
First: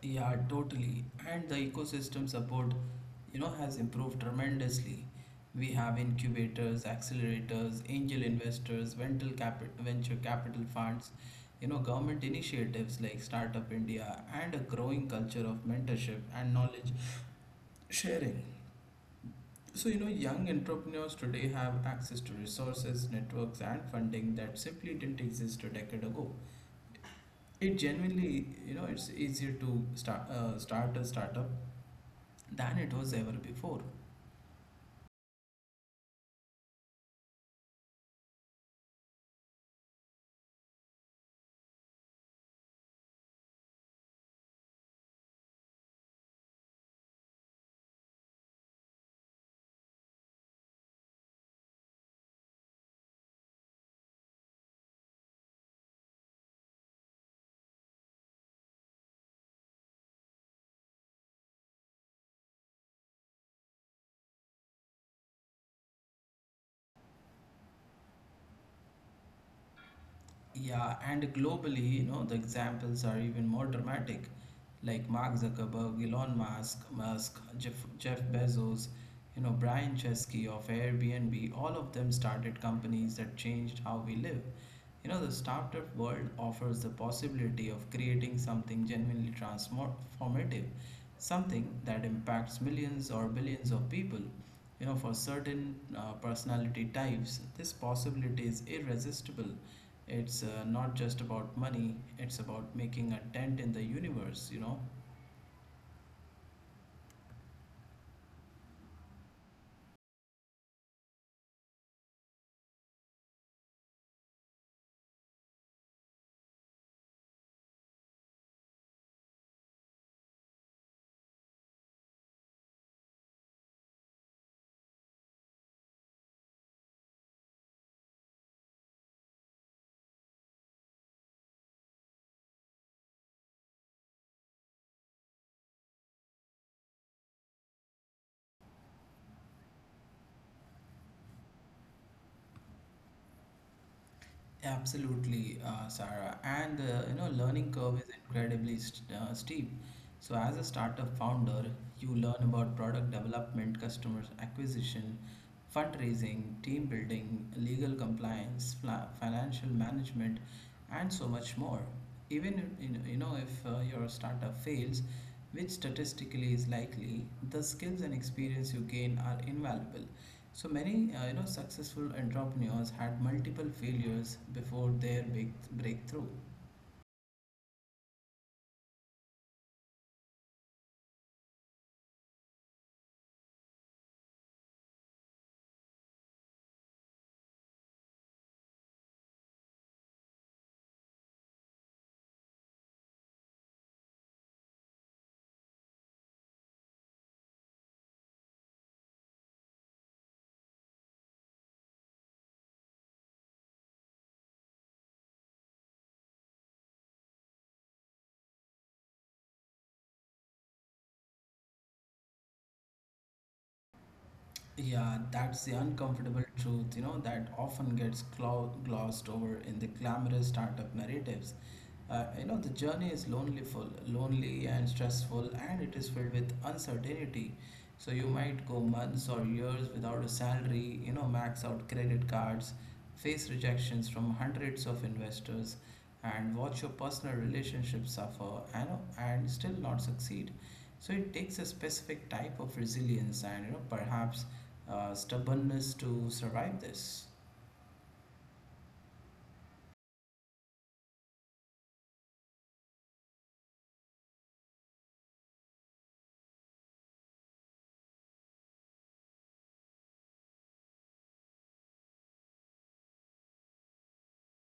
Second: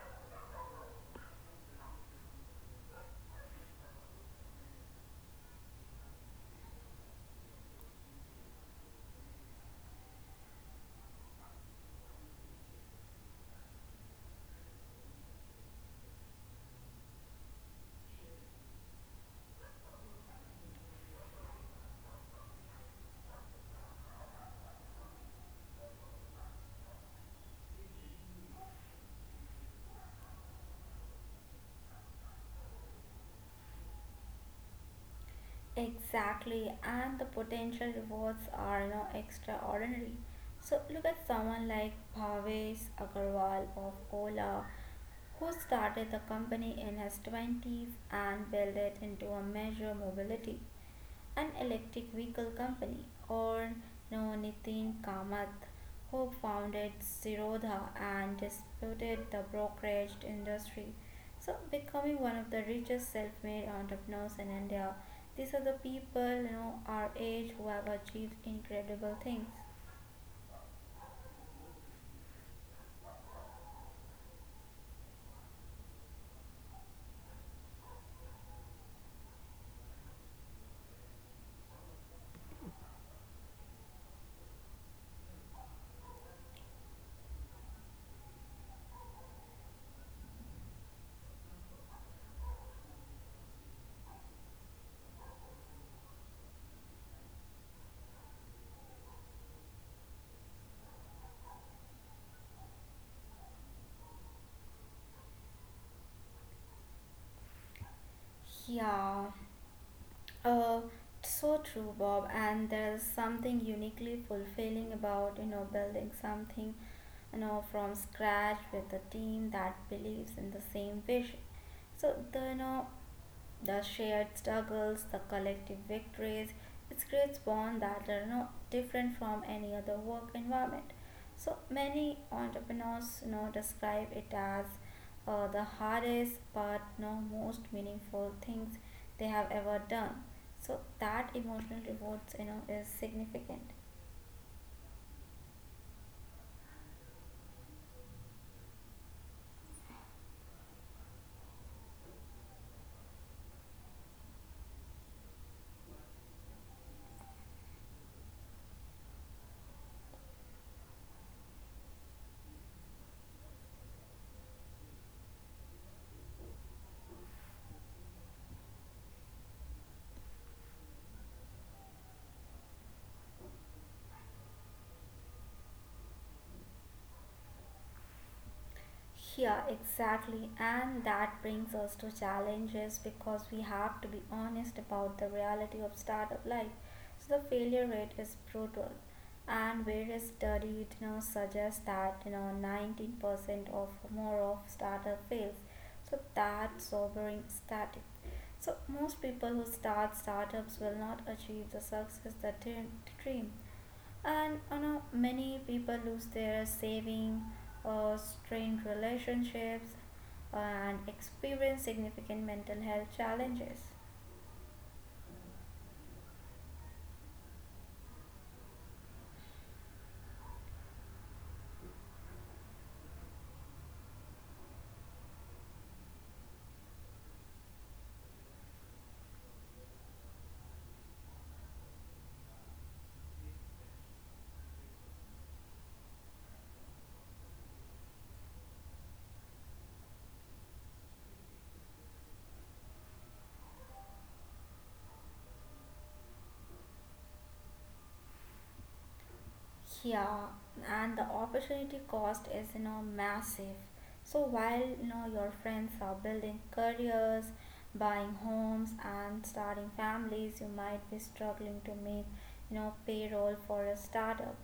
Yeah, totally. And the ecosystem support, you know, has improved tremendously. We have incubators, accelerators, angel investors, venture capital, venture capital funds, you know, government initiatives like Startup India, and a growing culture of mentorship and knowledge sharing. So, you know, young entrepreneurs today have access to resources, networks, and funding that simply didn't exist a decade ago. It genuinely, you know, it's easier to start uh, start a startup than it was ever before. Exactly, and the potential rewards are you know, extraordinary. So look at someone like Bhavesh Agarwal of Ola, who started the company in his twenties and built it into a major mobility, an electric vehicle company, or known as Nitin Kamath, who founded Zerodha and disputed the brokerage industry. So, becoming one of the richest self-made entrepreneurs in India. These are the people, you know, our age who have achieved incredible things. Yeah, and globally, you know, the examples are even more dramatic, like Mark Zuckerberg, Elon Musk, Musk, Jeff, Jeff Bezos, you know, Brian Chesky of Airbnb. All of them started companies that changed how we live. You know, the startup world offers the possibility of creating something genuinely transformative, something that impacts millions or billions of people. You know, for certain uh, personality types, this possibility is irresistible. It's uh, not just about money, it's about making a dent in the universe, you know. Yeah. Uh, so true, Bob. And there's something uniquely fulfilling about you know building something, you know, from scratch with a team that believes in the same vision. So the you know the shared struggles, the collective victories, it creates bonds that are not different from any other work environment. So many entrepreneurs you know, describe it as uh, the hardest but you know, most meaningful things they have ever done. So that emotional reward you know, is significant. Absolutely, uh, Sarah. And uh, you know, learning curve is incredibly st- uh, steep. So as a startup founder, you learn about product development, customer acquisition, fundraising, team building, legal compliance, fla- financial management, and so much more. Even in, you know, if uh, your startup fails, which statistically is likely, the skills and experience you gain are invaluable. So many, uh, you know, successful entrepreneurs had multiple failures before their big breakthrough. Yeah, exactly. And that brings us to challenges because we have to be honest about the reality of startup life. So the failure rate is brutal. And various studies you know, suggest that you know nineteen percent of more of startup fails. So that's sobering static. So most people who start startups will not achieve the success that they dream. And you know, many people lose their saving, uh, strained relationships, and experience significant mental health challenges. Yeah, that's the uncomfortable truth, you know, that often gets glo- glossed over in the glamorous startup narratives. Uh, you know, the journey is lonely, full, lonely and stressful, and it is filled with uncertainty. So you might go months or years without a salary, you know, max out credit cards, face rejections from hundreds of investors, and watch your personal relationships suffer, and, and still not succeed. So it takes a specific type of resilience, and you know perhaps uh, stubbornness to survive this. Yeah, and the opportunity cost is you know massive. So while you know your friends are building careers, buying homes and starting families, you might be struggling to make you know payroll for a startup.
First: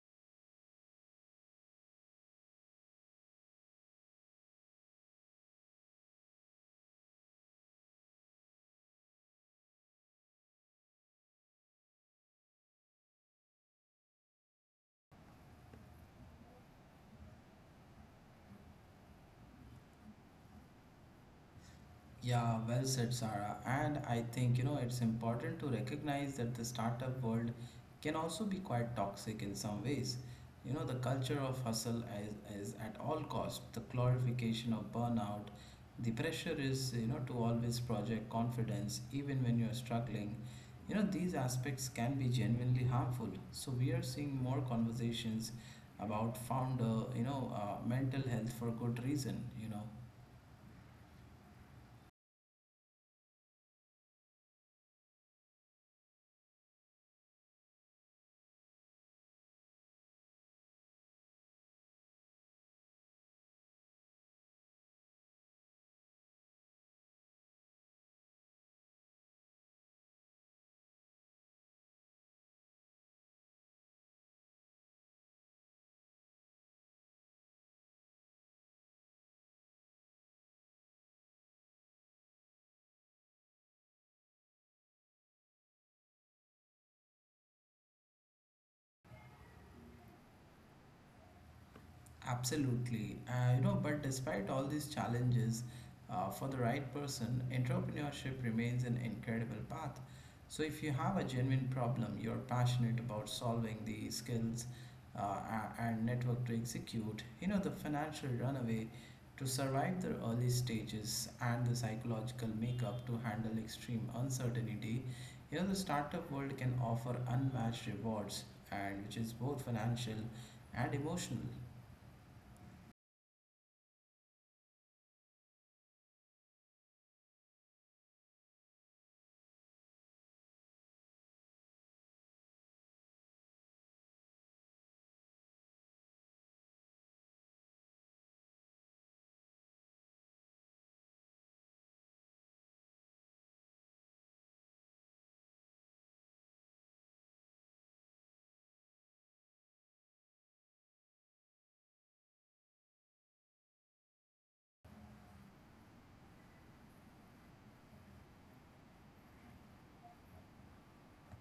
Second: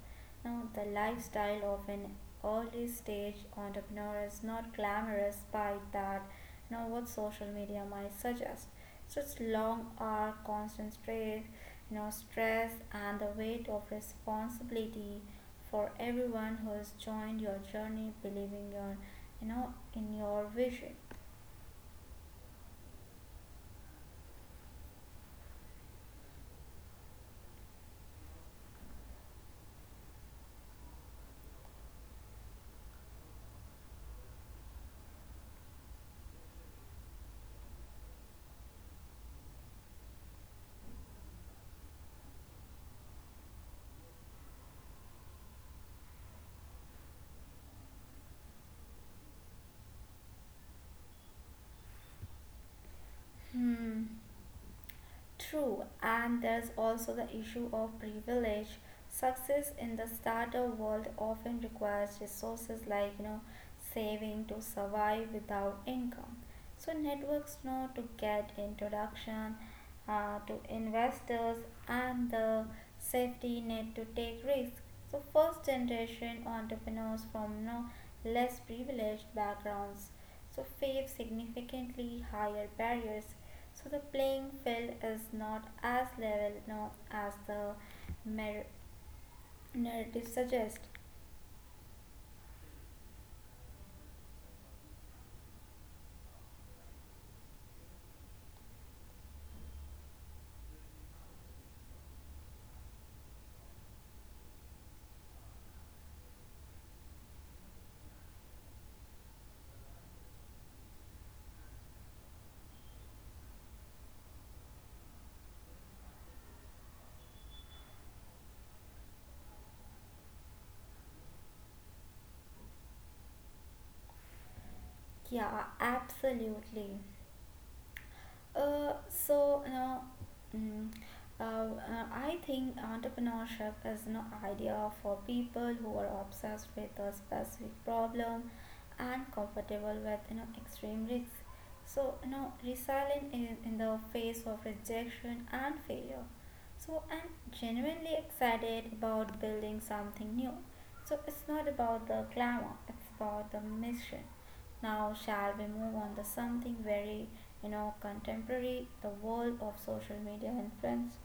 Now the lifestyle of an early stage entrepreneur is not glamorous by that you know what social media might suggest. Such long hour, constant spread, you know, stress, and the weight of responsibility for everyone who has joined your journey believing your you know in your vision. Yeah, well said, Sarah. And I think, you know, it's important to recognize that the startup world can also be quite toxic in some ways. You know, the culture of hustle is, is at all cost, the glorification of burnout, the pressure is, you know, to always project confidence even when you're struggling. You know, these aspects can be genuinely harmful. So we are seeing more conversations about founder, you know, uh, mental health for good reason, you know. Hmm. True, and there's also the issue of privilege. Success in the startup world often requires resources like, you know, saving to survive without income. So networks know to get introduction uh, to investors and the safety net to take risks. So first generation entrepreneurs from you know, less privileged backgrounds so face significantly higher barriers, so the playing field is not as level now as the narrative suggests. Absolutely. Uh, you know, but despite all these challenges, uh, for the right person, entrepreneurship remains an incredible path. So if you have a genuine problem you're passionate about solving, the skills uh, a- and network to execute, you know, the financial runaway to survive the early stages and the psychological makeup to handle extreme uncertainty, you know, the startup world can offer unmatched rewards, and which is both financial and emotional. Yeah, absolutely. Uh, so now, mm, uh, uh, I think entrepreneurship is an idea for people who are obsessed with a specific problem and comfortable with you know extreme risks. So you know resilient in, in the face of rejection and failure. So I'm genuinely excited about building something new. So it's not about the glamour; it's about the mission. Now, shall we move on to something very in our contemporary the world of social media influence?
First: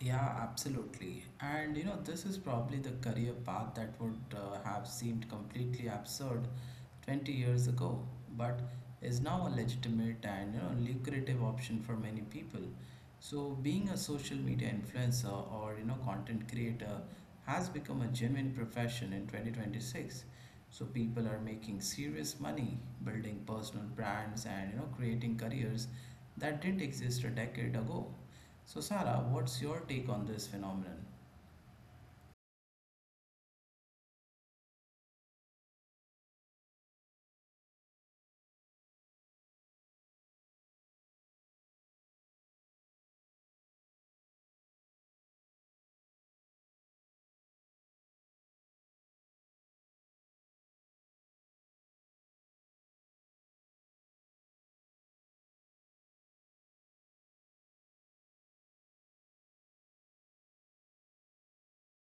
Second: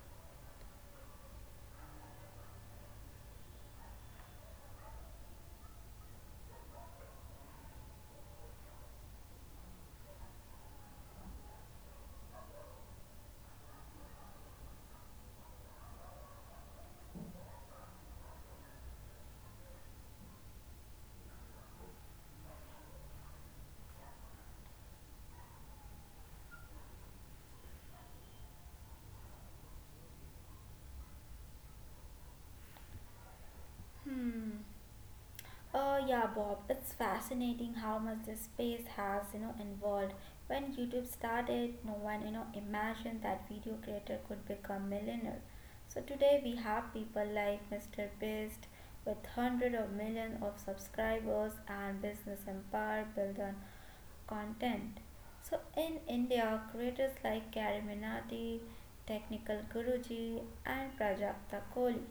Yeah, absolutely. And you know, this is probably the career path that would, uh, have seemed completely absurd twenty years ago, but is now a legitimate and you know, lucrative option for many people. So being a social media influencer or you know, content creator has become a genuine profession in twenty twenty-six. So people are making serious money, building personal brands, and you know, creating careers that didn't exist a decade ago. So, Sarah, what's your take on this phenomenon? Hmm. Uh, yeah, Bob, it's fascinating how much this space has, you know, involved. When YouTube started, no one, you know, imagined that video creator could become millionaire. So today we have people like Mister Beast with hundreds of millions of subscribers and business empire built on content. So in India, creators like Kari Minati, Technical Guruji, and Prajakta Kohli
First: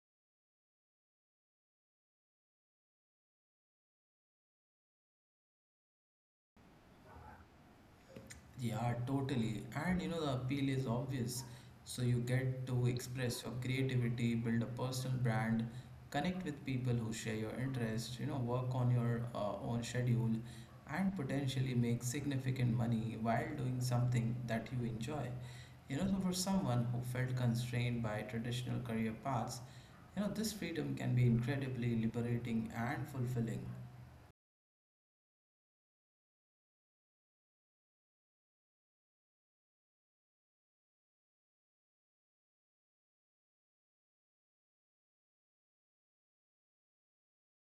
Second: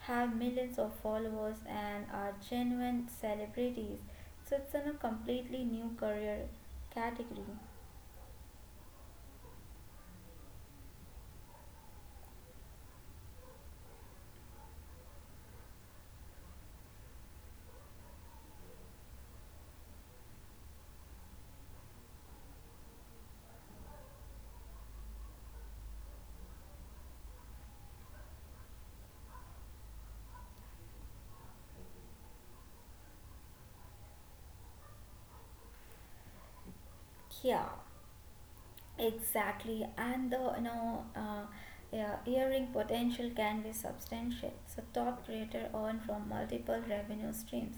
have millions of followers and are genuine celebrities. So it's in a completely new career category. Yeah, totally. And you know, the appeal is obvious. So you get to express your creativity, build a personal brand, connect with people who share your interests, you know, work on your uh, own schedule, and potentially make significant money while doing something that you enjoy. You know, so for someone who felt constrained by traditional career paths, you know, this freedom can be incredibly liberating and fulfilling. Yeah, exactly. And the you know uh, yeah, earning potential can be substantial. So top creator earn from multiple revenue streams,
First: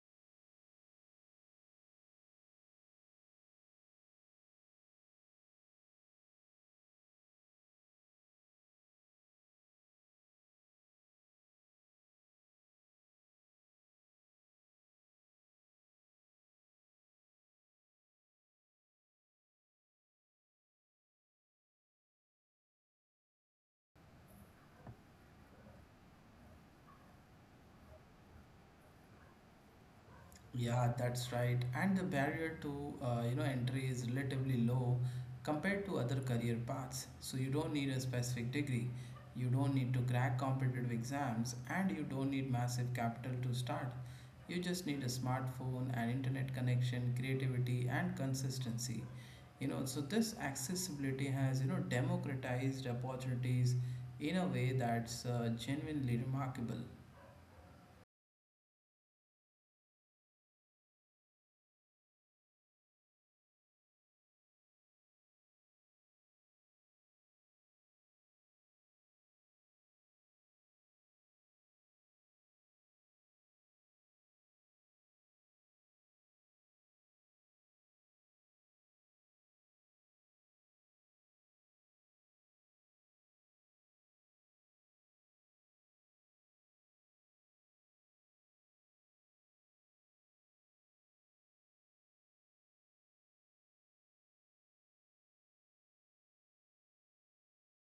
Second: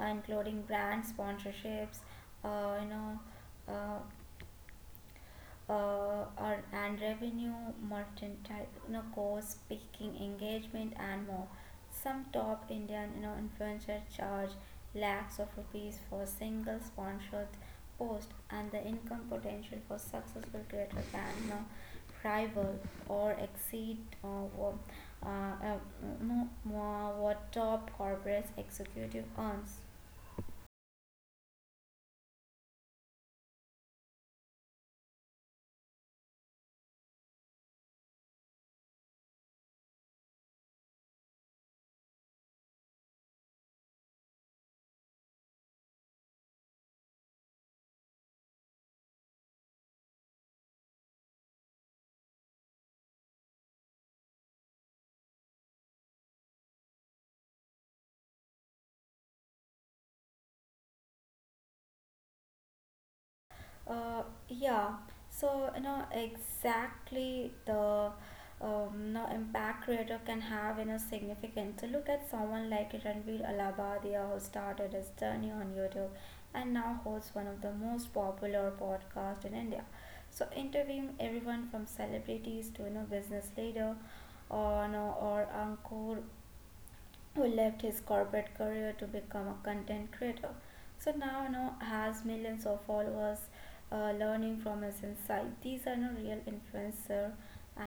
uh, including brand sponsorships, uh, you know, uh, uh, or, and revenue, mercantile, you know, course, speaking engagement, and more. Some top Indian, you know, influencers charge lakhs of rupees for single sponsored post, and the income potential for successful creator can you know, rival or exceed uh, what, uh, uh, no, more what top corporate executive earns. Yeah, that's right. And the barrier to, uh, you know, entry is relatively low compared to other career paths. So you don't need a specific degree, you don't need to crack competitive exams, and you don't need massive capital to start. You just need a smartphone, an internet connection, creativity, and consistency. You know, so this accessibility has you know democratized opportunities in a way that's, uh, genuinely remarkable. Uh, yeah. So, you know, exactly the um, no, impact creator can have, you know, significance. So look at someone like Ranveer Alabadia who started his journey on YouTube and now hosts one of the most popular podcasts in India. So interviewing everyone from celebrities to, you know, business leader or, no or Ankur who left his corporate career to become a content creator. So now now has millions of followers uh, learning from his insight. These are no real influencer. And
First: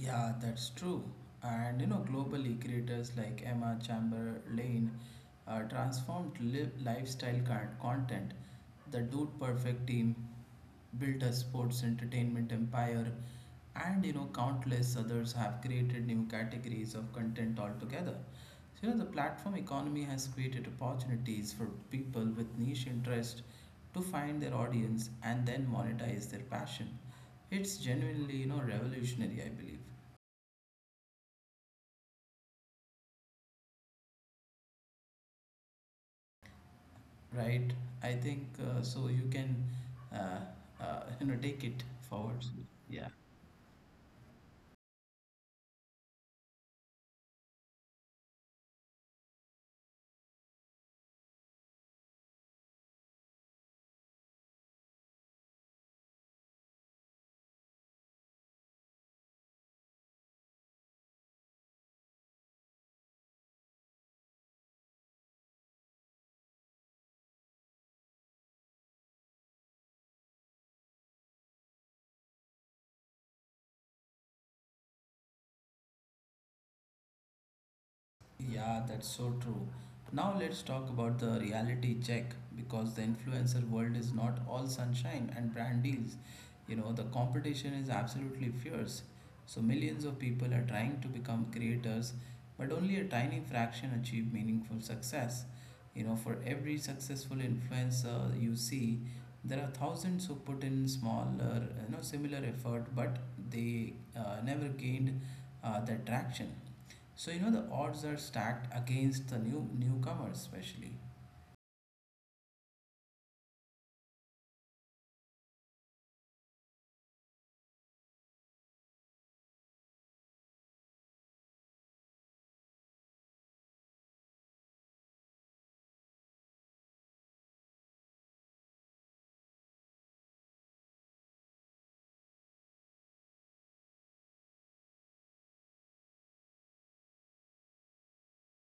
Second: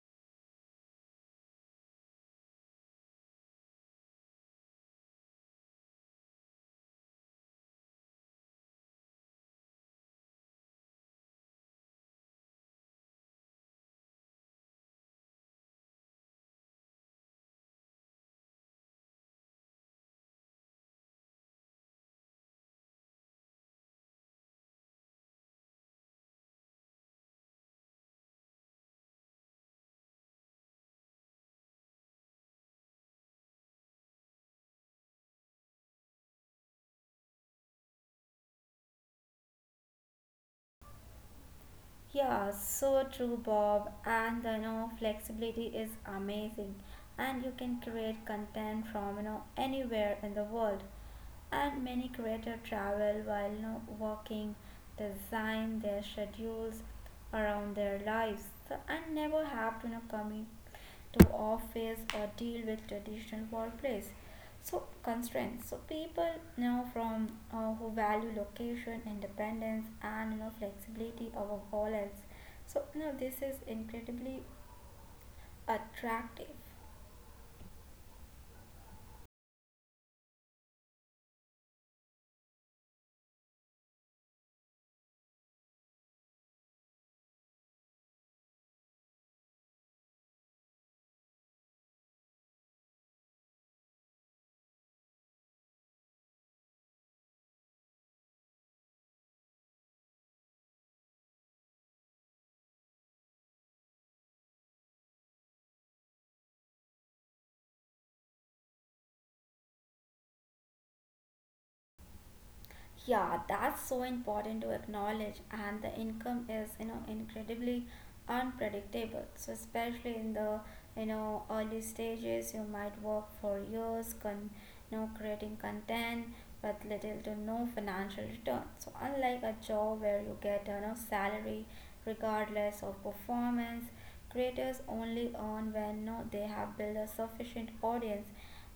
Yeah, that's true. And you know, globally, creators like Emma Chamberlain uh, transformed li- lifestyle con- content. The Dude Perfect team built a sports entertainment empire, and you know, countless others have created new categories of content altogether. So, you know, the platform economy has created opportunities for people with niche interest to find their audience and then monetize their passion. It's genuinely, you know, revolutionary, I believe, right? I think uh, so. You can uh, uh, you know take it forward. yeah, so true, Bob. And the you know, flexibility is amazing, and you can create content from you know anywhere in the world, and many creators travel while not working, design their schedules around their lives, so, and never have to you know, commute to office or deal with traditional workplace. So constraints. So people you know from uh, who value location, independence, and you know flexibility above all else. So you know this is incredibly attractive. Yeah, that's so true. Now let's talk about the reality check because the influencer world is not all sunshine and brand deals. You know, the competition is absolutely fierce. So millions of people are trying to become creators, but only a tiny fraction achieve meaningful success. You know, for every successful influencer you see, there are thousands who put in smaller, you know, similar effort, but they uh, never gained uh, that traction. So you know the odds are stacked against the new newcomers, especially. Yeah, that's so important to acknowledge, and the income is you know incredibly unpredictable. So especially in the you know early stages, you might work for years, con- you know creating content with little to no financial return. So unlike a job where you get you know salary regardless of performance, creators only earn when you know, they have built a sufficient audience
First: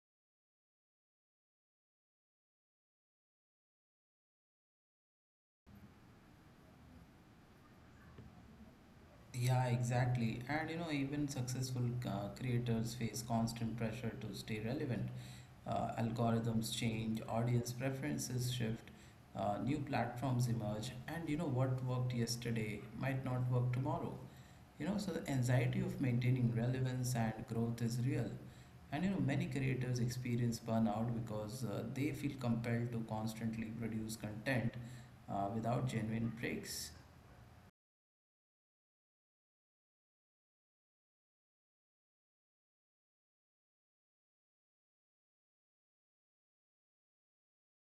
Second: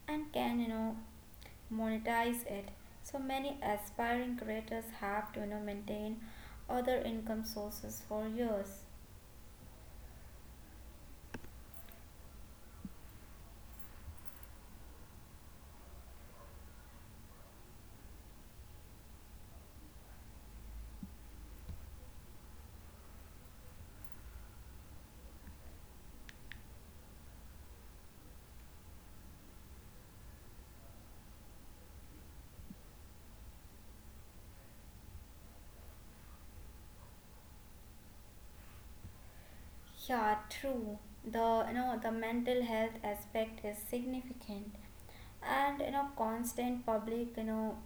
and can you know monetize it. So many aspiring creators have to you know, maintain other income sources for years. Yeah, exactly. And you know even successful uh, creators face constant pressure to stay relevant. Uh, algorithms change, audience preferences shift, uh, new platforms emerge, and you know what worked yesterday might not work tomorrow. You know, so the anxiety of maintaining relevance and growth is real. And you know, many creators experience burnout because uh, they feel compelled to constantly produce content uh, without genuine breaks. Yeah, true. The you know the mental health aspect is significant, and you know constant public you know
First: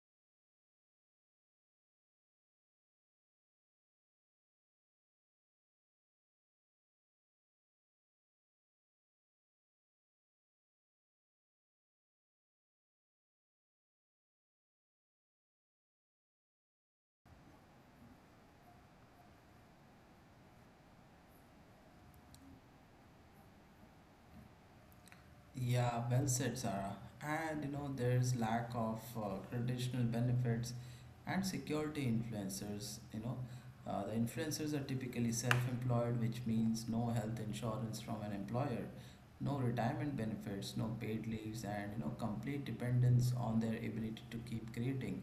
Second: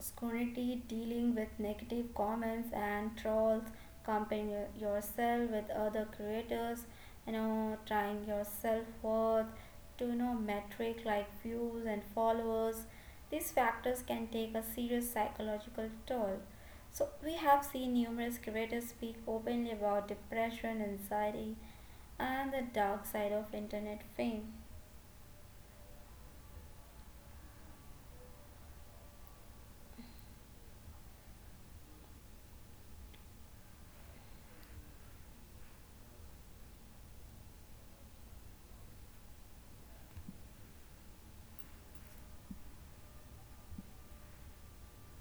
scrutiny, dealing with negative comments and trolls, comparing yourself with other creators, you know, trying your self worth to you know metric like views and followers. These factors can take a serious psychological toll. So we have seen numerous creators speak openly about depression, anxiety, and the dark side of internet fame. Yeah, well said, Sarah. And you know, there's lack of uh, traditional benefits and security influencers. You know, uh, the influencers are typically self-employed, which means no health insurance from an employer, no retirement benefits, no paid leaves, and you know, complete dependence on their ability to keep creating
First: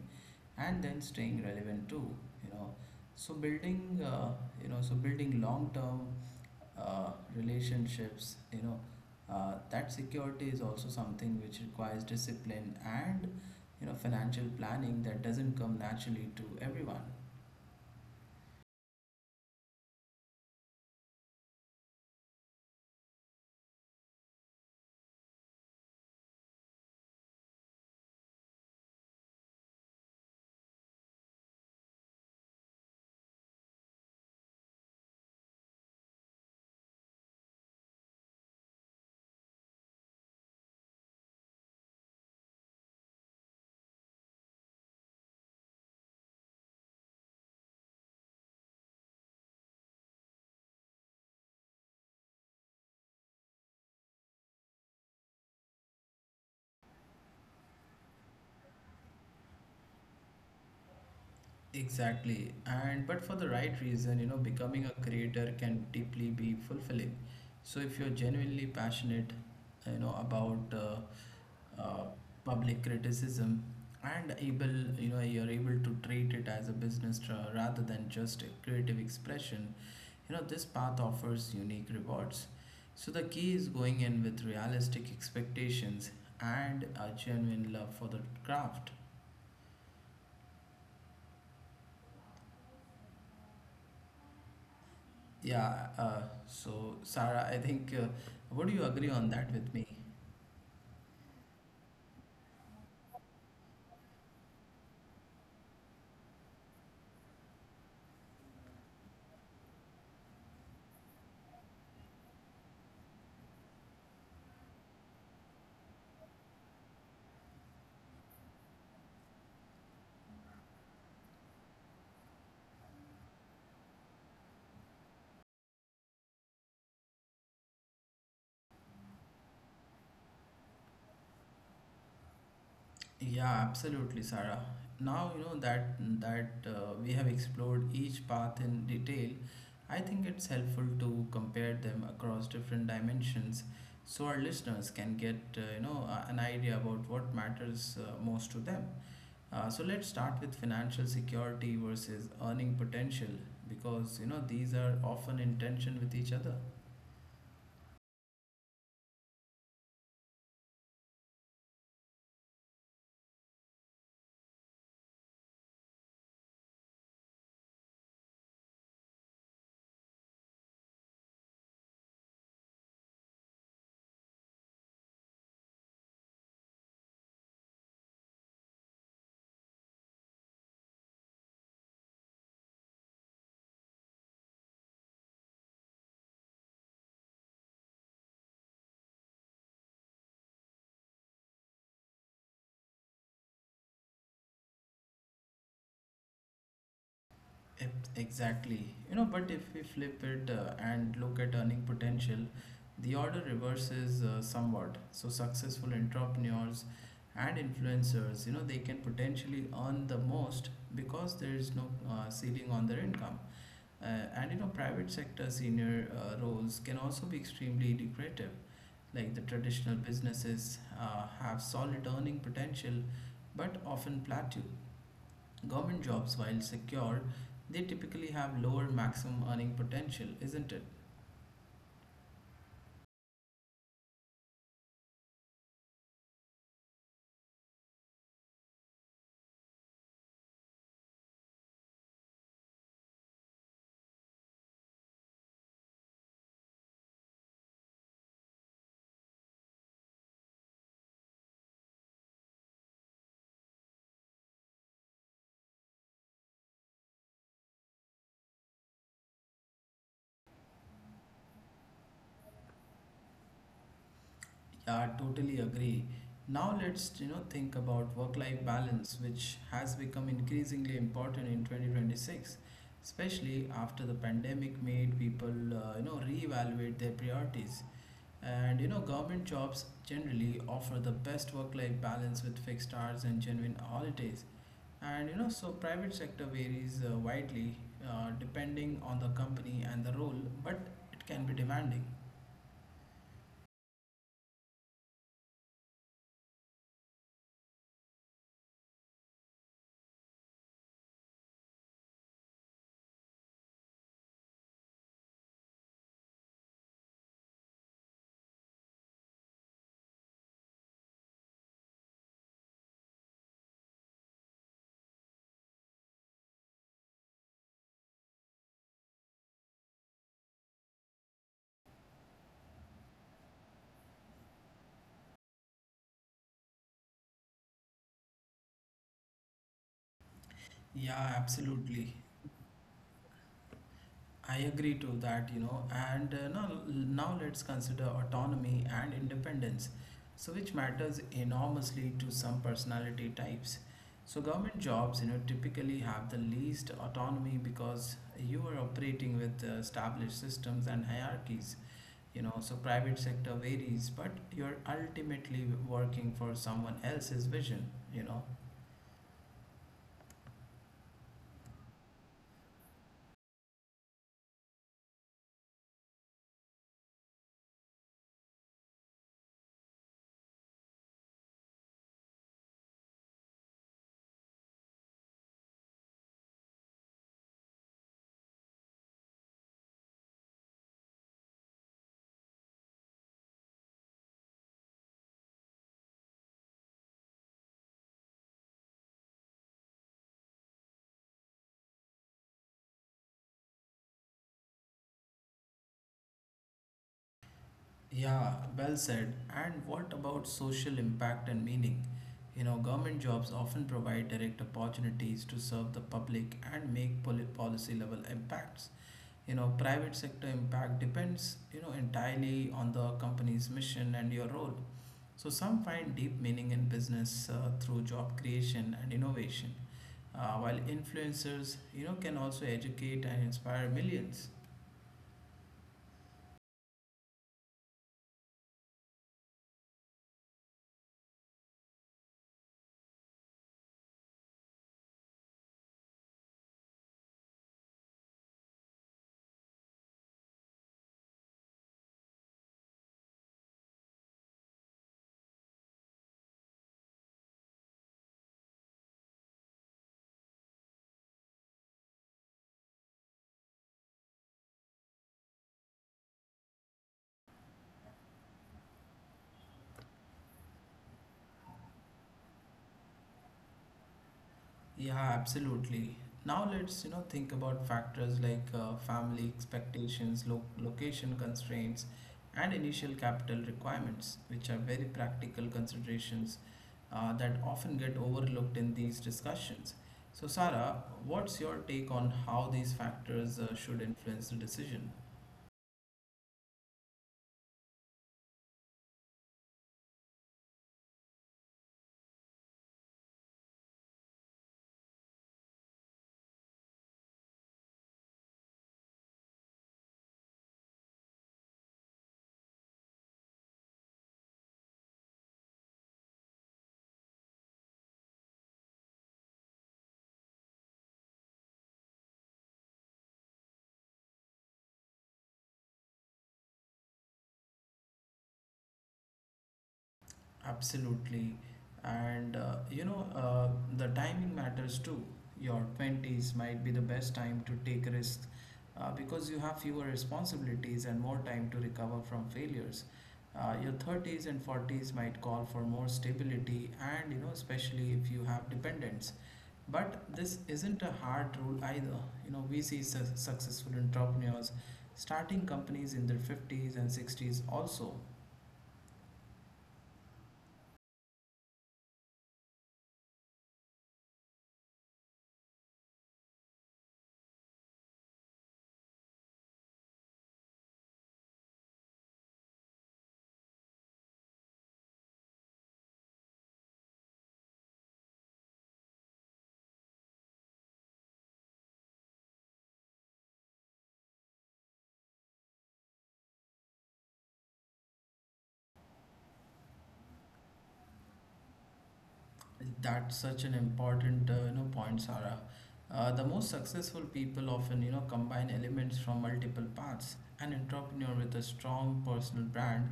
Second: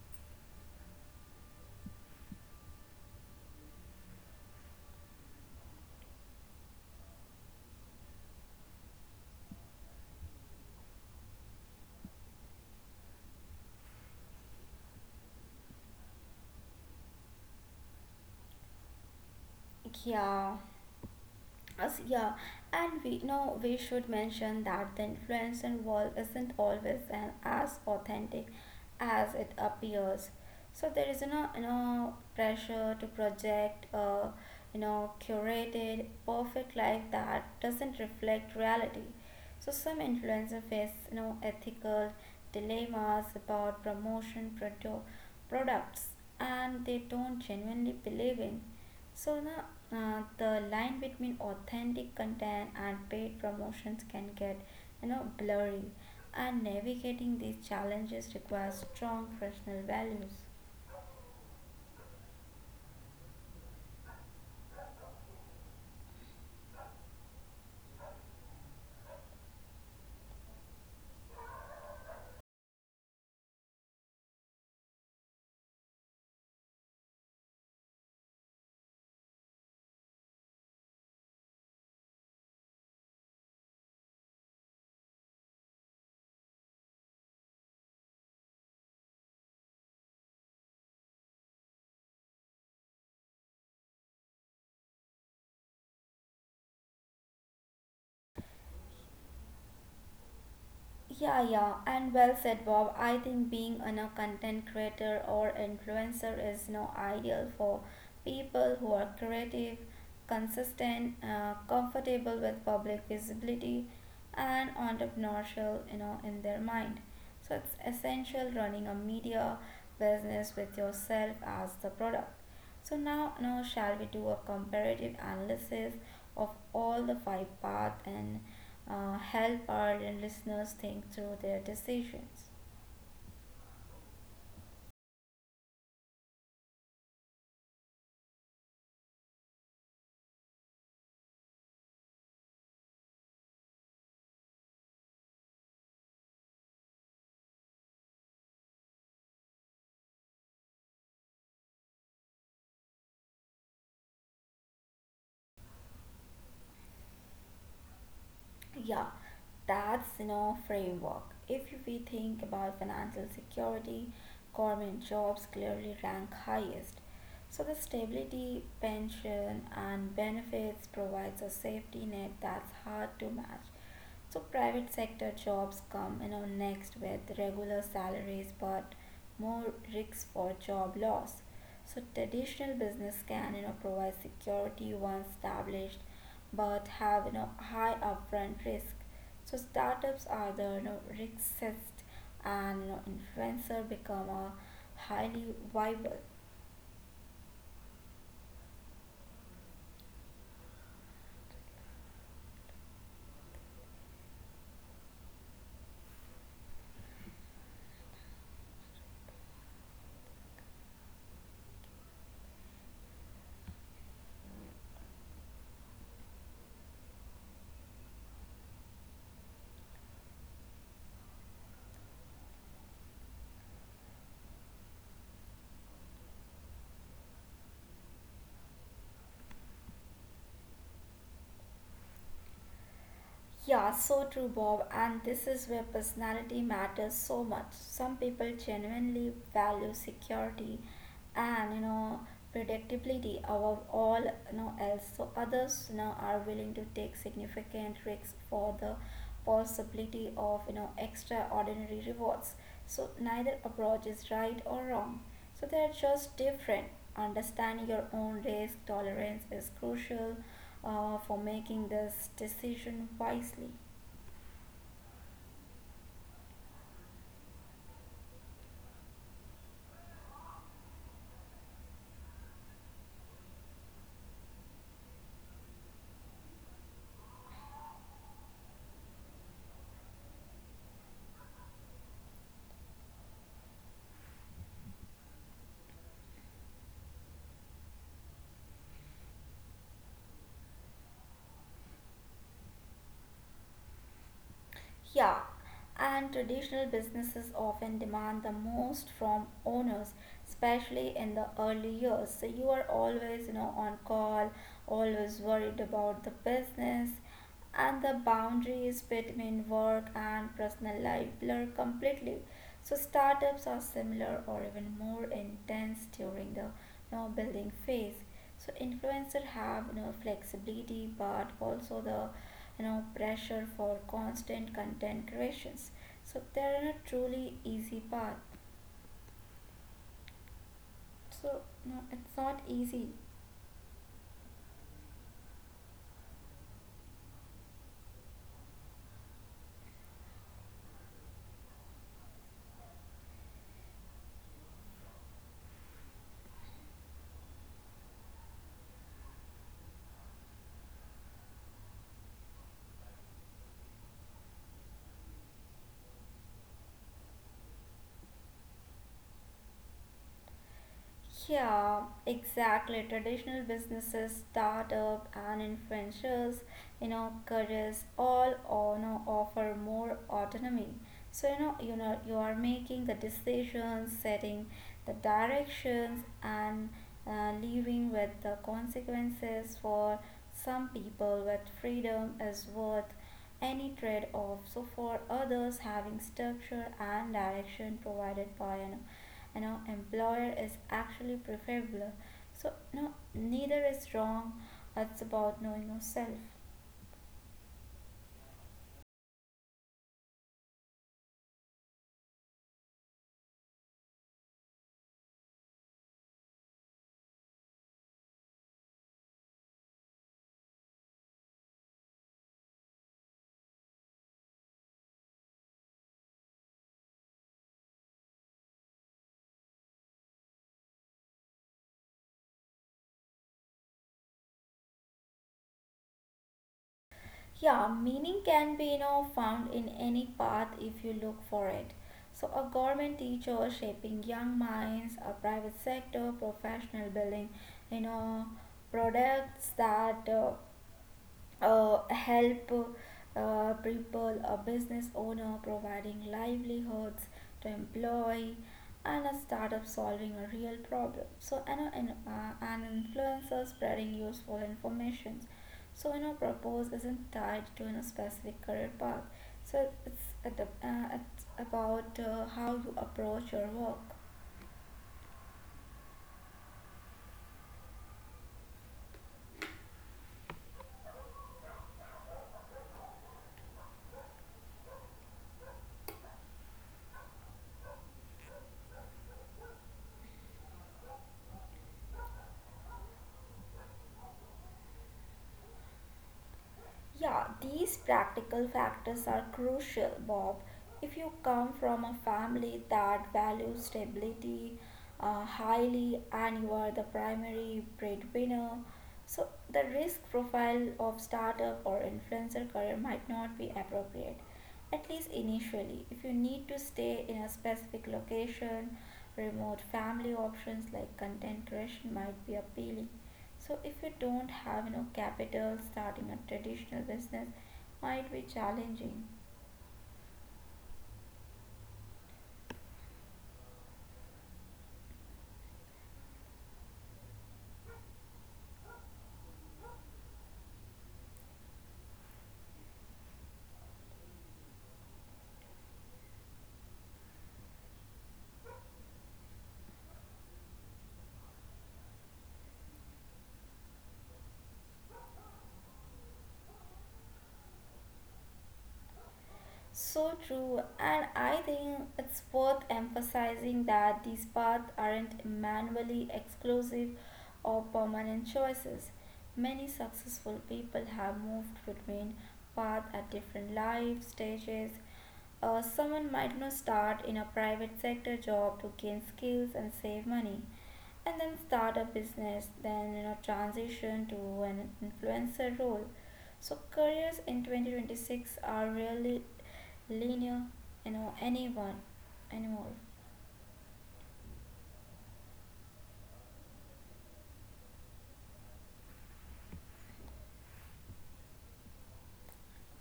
and then staying relevant too. You know, so building, uh, you know, so building long-term uh, relationships, you know, uh, that security is also something which requires discipline and you know financial planning that doesn't come naturally to everyone. Yeah, Us, yeah, and we know we should mention that the influencer wall isn't always an, as authentic as it appears. So there is no you know pressure to project a you know curated perfect life that doesn't reflect reality. So some influencers face you know ethical dilemmas about promotion produ- products and they don't genuinely believe in, so now uh, the line between authentic content and paid promotions can get you know blurry, and navigating these challenges requires strong personal values. Exactly, and but for the right reason, you know, becoming a creator can deeply be fulfilling. So if you're genuinely passionate, you know, about uh, uh, public criticism and able, you know, you're able to treat it as a business tra- rather than just a creative expression. You know, this path offers unique rewards. So the key is going in with realistic expectations and a genuine love for the craft. Yeah, uh, so Sarah, I think, uh, would you agree on that with me? Yeah, yeah, and well said, Bob. I think being an, a content creator or influencer is no ideal for people who are creative, consistent, uh, comfortable with public visibility, and entrepreneurial, you know, in their mind. So it's essential running a media business with yourself as the product. So now, now shall we do a comparative analysis of all the five paths and uh, help our listeners think through their decisions? Yeah, absolutely, Sarah. Now you know that that uh, we have explored each path in detail. I think it's helpful to compare them across different dimensions, so our listeners can get uh, you know uh, an idea about what matters uh, most to them. Uh, so let's start with financial security versus earning potential, because you know these are often in tension with each other. Yeah, that's you know framework. If we think about financial security, government jobs clearly rank highest. So the stability, pension, and benefits provides a safety net that's hard to match. So private sector jobs come, you know, next with regular salaries but more risks for job loss. So traditional business can, you know, provide security once established but have, you know, high upfront risk. So startups are the, you know, riskest, and you know, influencer become a highly viable. Ex- Exactly. You know, but if we flip it uh, and look at earning potential, the order reverses uh, somewhat. So successful entrepreneurs and influencers, you know, they can potentially earn the most because there is no uh, ceiling on their income. Uh, and you know, private sector senior uh, roles can also be extremely lucrative. Like the traditional businesses uh, have solid earning potential, but often plateau. Government jobs, while secure, they typically have lower maximum earning potential, isn't it? Yeah, so true, Bob. And this is where personality matters so much. Some people genuinely value security and, you know, predictability above all, you know, else. So others, you know, are willing to take significant risks for the possibility of, you know, extraordinary rewards. So neither approach is right or wrong. So they are just different. Understanding your own risk tolerance is crucial, uh, for making this decision wisely. Yeah, I totally agree. Now let's you know think about work-life balance, which has become increasingly important in twenty twenty-six, especially after the pandemic made people uh, you know reevaluate their priorities. And you know, government jobs generally offer the best work-life balance with fixed hours and genuine holidays. And you know, so private sector varies uh, widely, uh, depending on the company and the role, but it can be demanding. Yeah, and traditional businesses often demand the most from owners, especially in the early years. So you are always, you know, on call, always worried about the business, and the boundaries between work and personal life blur completely. So startups are similar or even more intense during the, you know, building phase. So influencers have, you know, flexibility, but also the, you know, pressure for constant content creations. So they're in a truly easy path, Yeah, so no, absolutely. it's not easy. I agree to that, you know, and uh, now, now let's consider autonomy and independence, so which matters enormously to some personality types. So government jobs, you know, typically have the least autonomy because you are operating with uh, established systems and hierarchies, you know, so private sector varies, but you're ultimately working for someone else's vision, you know. Yeah, exactly. Traditional businesses, startup and influencers, you know, careers all, uh, you know, offer more autonomy. So you know, you know, you are making the decisions, setting the directions, and uh, living with the consequences. For some people, with freedom is worth any trade-off. So for others, having structure and direction provided by an, you know, employer is actually preferable. So no, neither is wrong. It's about knowing yourself. Yeah, well said. And what about social impact and meaning? You know, government jobs often provide direct opportunities to serve the public and make poli- policy level impacts. You know, private sector impact depends, you know, entirely on the company's mission and your role. So some find deep meaning in business uh, through job creation and innovation. Uh, while influencers, you know, can also educate and inspire millions. Yeah, meaning can be, you know, found in any path if you look for it. So a government teacher shaping young minds, a private sector professional building, you know, products that uh, uh, help uh, people, a business owner providing livelihoods to employ, and a startup solving a real problem. So, and, a- and uh, an influencer spreading useful information. So, you know, purpose isn't tied to, you know, specific career path. So, it's, ad- uh, it's about uh, how you approach your work. Yeah, absolutely. Now let's, you know, think about factors like uh, family expectations, lo location constraints, and initial capital requirements, which are very practical considerations uh, that often get overlooked in these discussions. So, Sarah, what's your take on how these factors uh, should influence the decision? Yeah, these practical factors are crucial, Bob. If you come from a family that values stability uh, highly and you are the primary breadwinner, so the risk profile of startup or influencer career might not be appropriate, at least initially. If you need to stay in a specific location, remote family options like content creation might be appealing. So if you don't have, you know, capital, starting a traditional business might be challenging. Absolutely. And uh, you know, uh, the timing matters too. Your twenties might be the best time to take risks uh, because you have fewer responsibilities and more time to recover from failures. Uh, your thirties and forties might call for more stability and, you know, especially if you have dependents. But this isn't a hard rule either. You know, we see su- successful entrepreneurs starting companies in their fifties and sixties also. So true, and I think it's worth emphasizing that these paths aren't manually exclusive or permanent choices. Many successful people have moved between paths at different life stages. Uh, someone might, you know, start in a private sector job to gain skills and save money, and then start a business, then, you know, transition to an influencer role. So careers in twenty twenty-six are really linear, you know, anyone anymore. That's such an important, uh, you know, point, Sarah. Uh, the most successful people often, you know, combine elements from multiple paths. An entrepreneur with a strong personal brand,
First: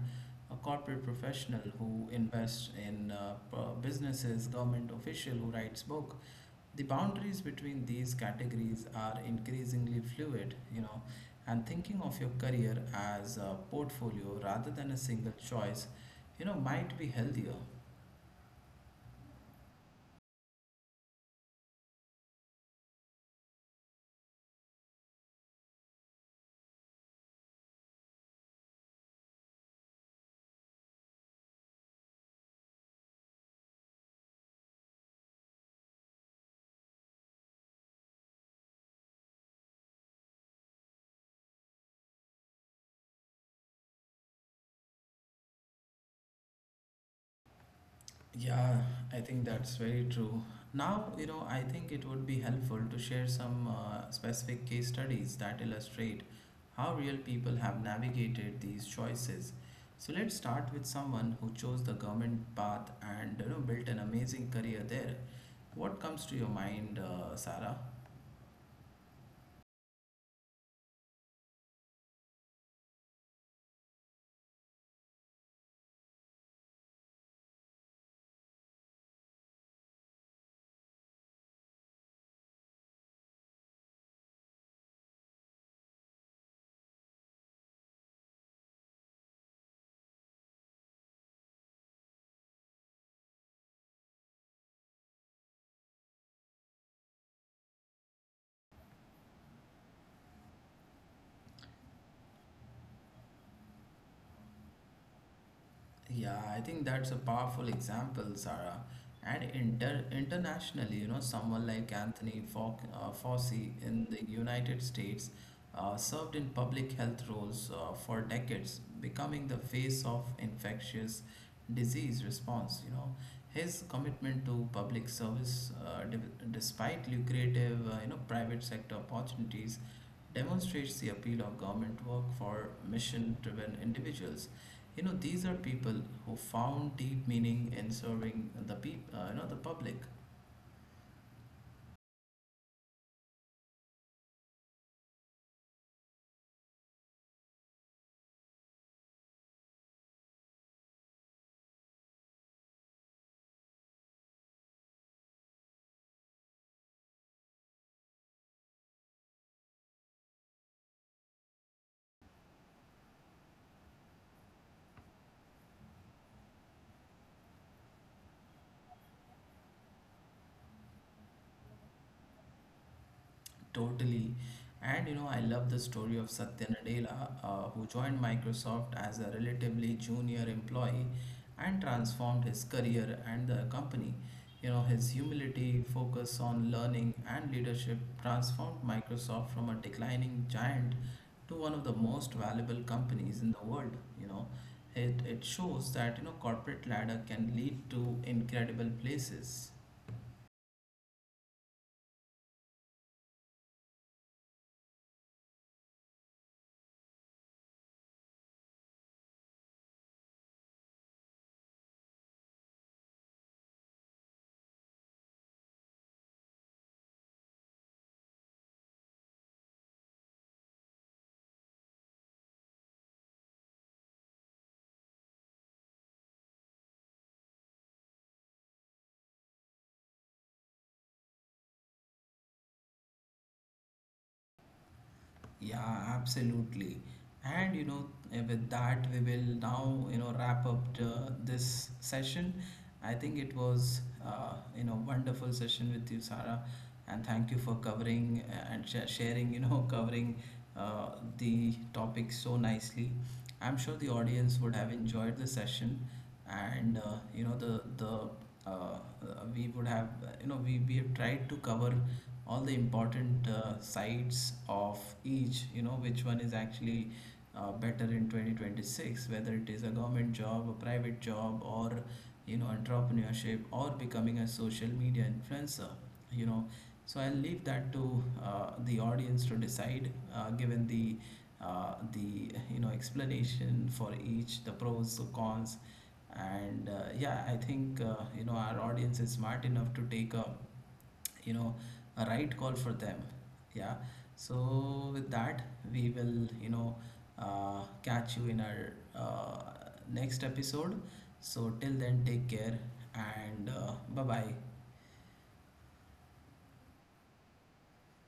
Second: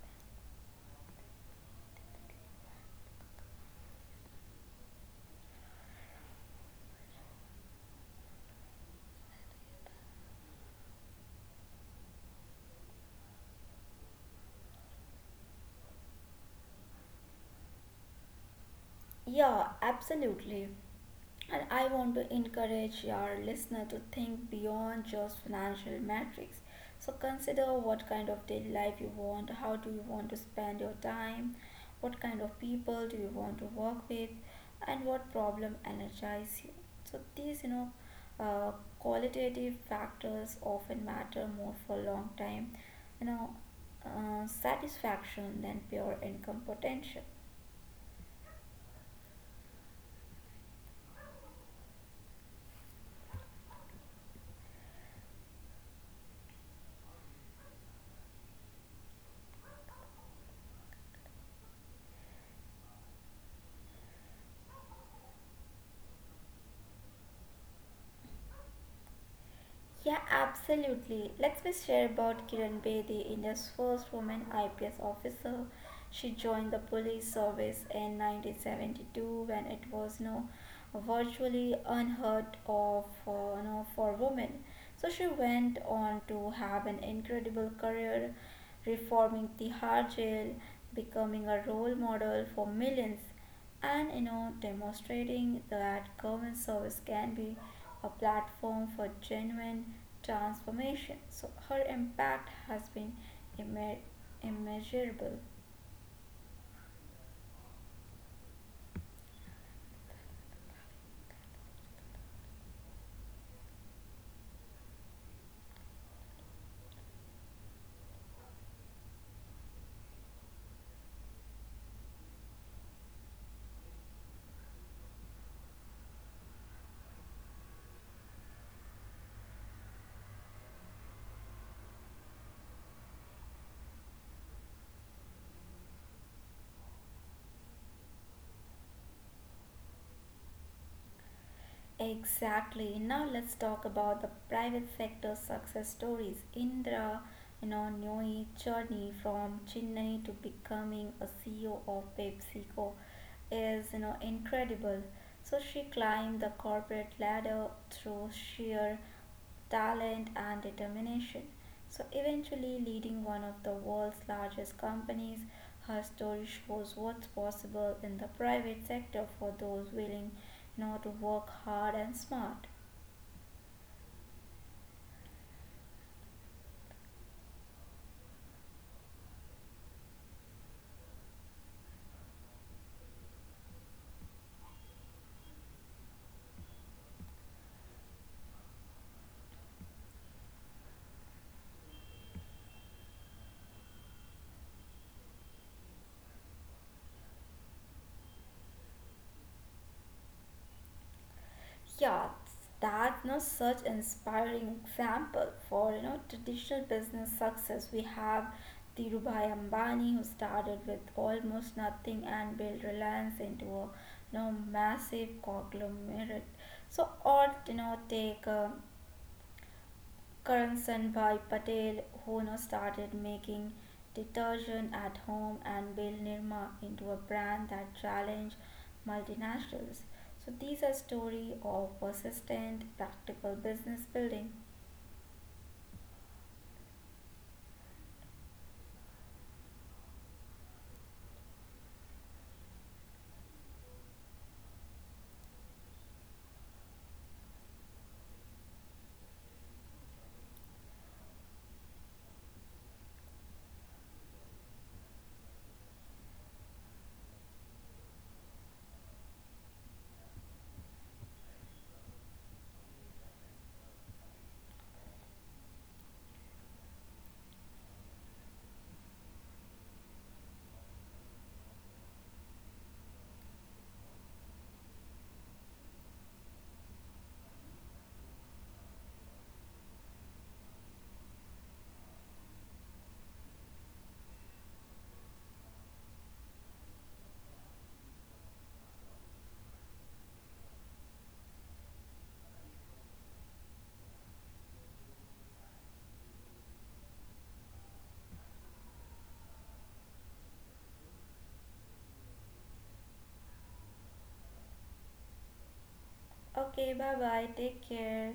a corporate professional who invests in uh, p- businesses, government official who writes book. The boundaries between these categories are increasingly fluid, you know, and thinking of your career as a portfolio rather than a single choice, you know, might be healthier. Yeah, absolutely. And I want to encourage our listener to think beyond just financial metrics. So consider what kind of daily life you want, how do you want to spend your time, what kind of people do you want to work with, and what problem energize you. So these, you know, uh, qualitative factors often matter more for a long time, you know, uh, satisfaction than pure income potential. Yeah, I think that's very true. Now, you know, I think it would be helpful to share some uh, specific case studies that illustrate how real people have navigated these choices. So let's start with someone who chose the government path and you know built an amazing career there. What comes to your mind, uh, Sarah? Yeah, absolutely. Let's just share about Kiran Bedi, India's first woman I P S officer. She joined the police service in nineteen seventy-two when it was no virtually unheard of, uh, no, for women. So she went on to have an incredible career, reforming Tihar jail, becoming a role model for millions, and, you know, demonstrating that government service can be a platform for genuine transformation. So her impact has been imme- immeasurable. Yeah, I think that's a powerful example, Sarah. And inter internationally, you know, someone like Anthony Fau uh, Fauci in the United States uh, served in public health roles uh, for decades, becoming the face of infectious disease response. You know, his commitment to public service, uh, d despite lucrative, uh, you know, private sector opportunities, demonstrates the appeal of government work for mission-driven individuals. You know, these are people who found deep meaning in serving the peop uh, you know, the public. Exactly. Now let's talk about the private sector success stories. Indra, you know, Noe journey from Chennai to becoming a C E O of PepsiCo is, you know, incredible. So she climbed the corporate ladder through sheer talent, and determination. So, eventually, leading one of the world's largest companies, her story shows what's possible in the private sector for those willing, you know, to work hard and smart. Totally. And you know, I love the story of Satya Nadella, uh, who joined Microsoft as a relatively junior employee and transformed his career and the company. You know, his humility, focus on learning, and leadership transformed Microsoft from a declining giant to one of the most valuable companies in the world. You know, it, it shows that, you know, corporate ladder can lead to incredible places. Yeah, that's no such inspiring example for, you know, traditional business success. We have Dhirubhai Ambani who started with almost nothing and built Reliance into a, you know, massive conglomerate. So or you know take uh, Karan Sanbhai Patel, who now started making detergent at home and built Nirma into a brand that challenged multinationals. So these are story of persistent, practical business building. Yeah, absolutely. And you know, eh, with that, we will now, you know, wrap up the, this session. I think it was, uh, you know, wonderful session with you, Sarah, and thank you for covering eh, and sh sharing, you know, covering uh, the topic so nicely. I'm sure the audience would have enjoyed the session, and uh, you know, the the uh, uh, we would have you know we, we have tried to cover all the important uh, sides of each, you know, which one is actually uh, better in twenty twenty-six, whether it is a government job, a private job, or you know entrepreneurship, or becoming a social media influencer, you know. So I'll leave that to uh, the audience to decide, uh, given the uh, the you know explanation for each, the pros, the cons, and uh, yeah, I think uh, you know our audience is smart enough to take a you know a right call for them. Yeah. So with that, we will you know uh, catch you in our uh, next episode. So till then, take care, and uh, bye bye. Okay, bye bye. Take care.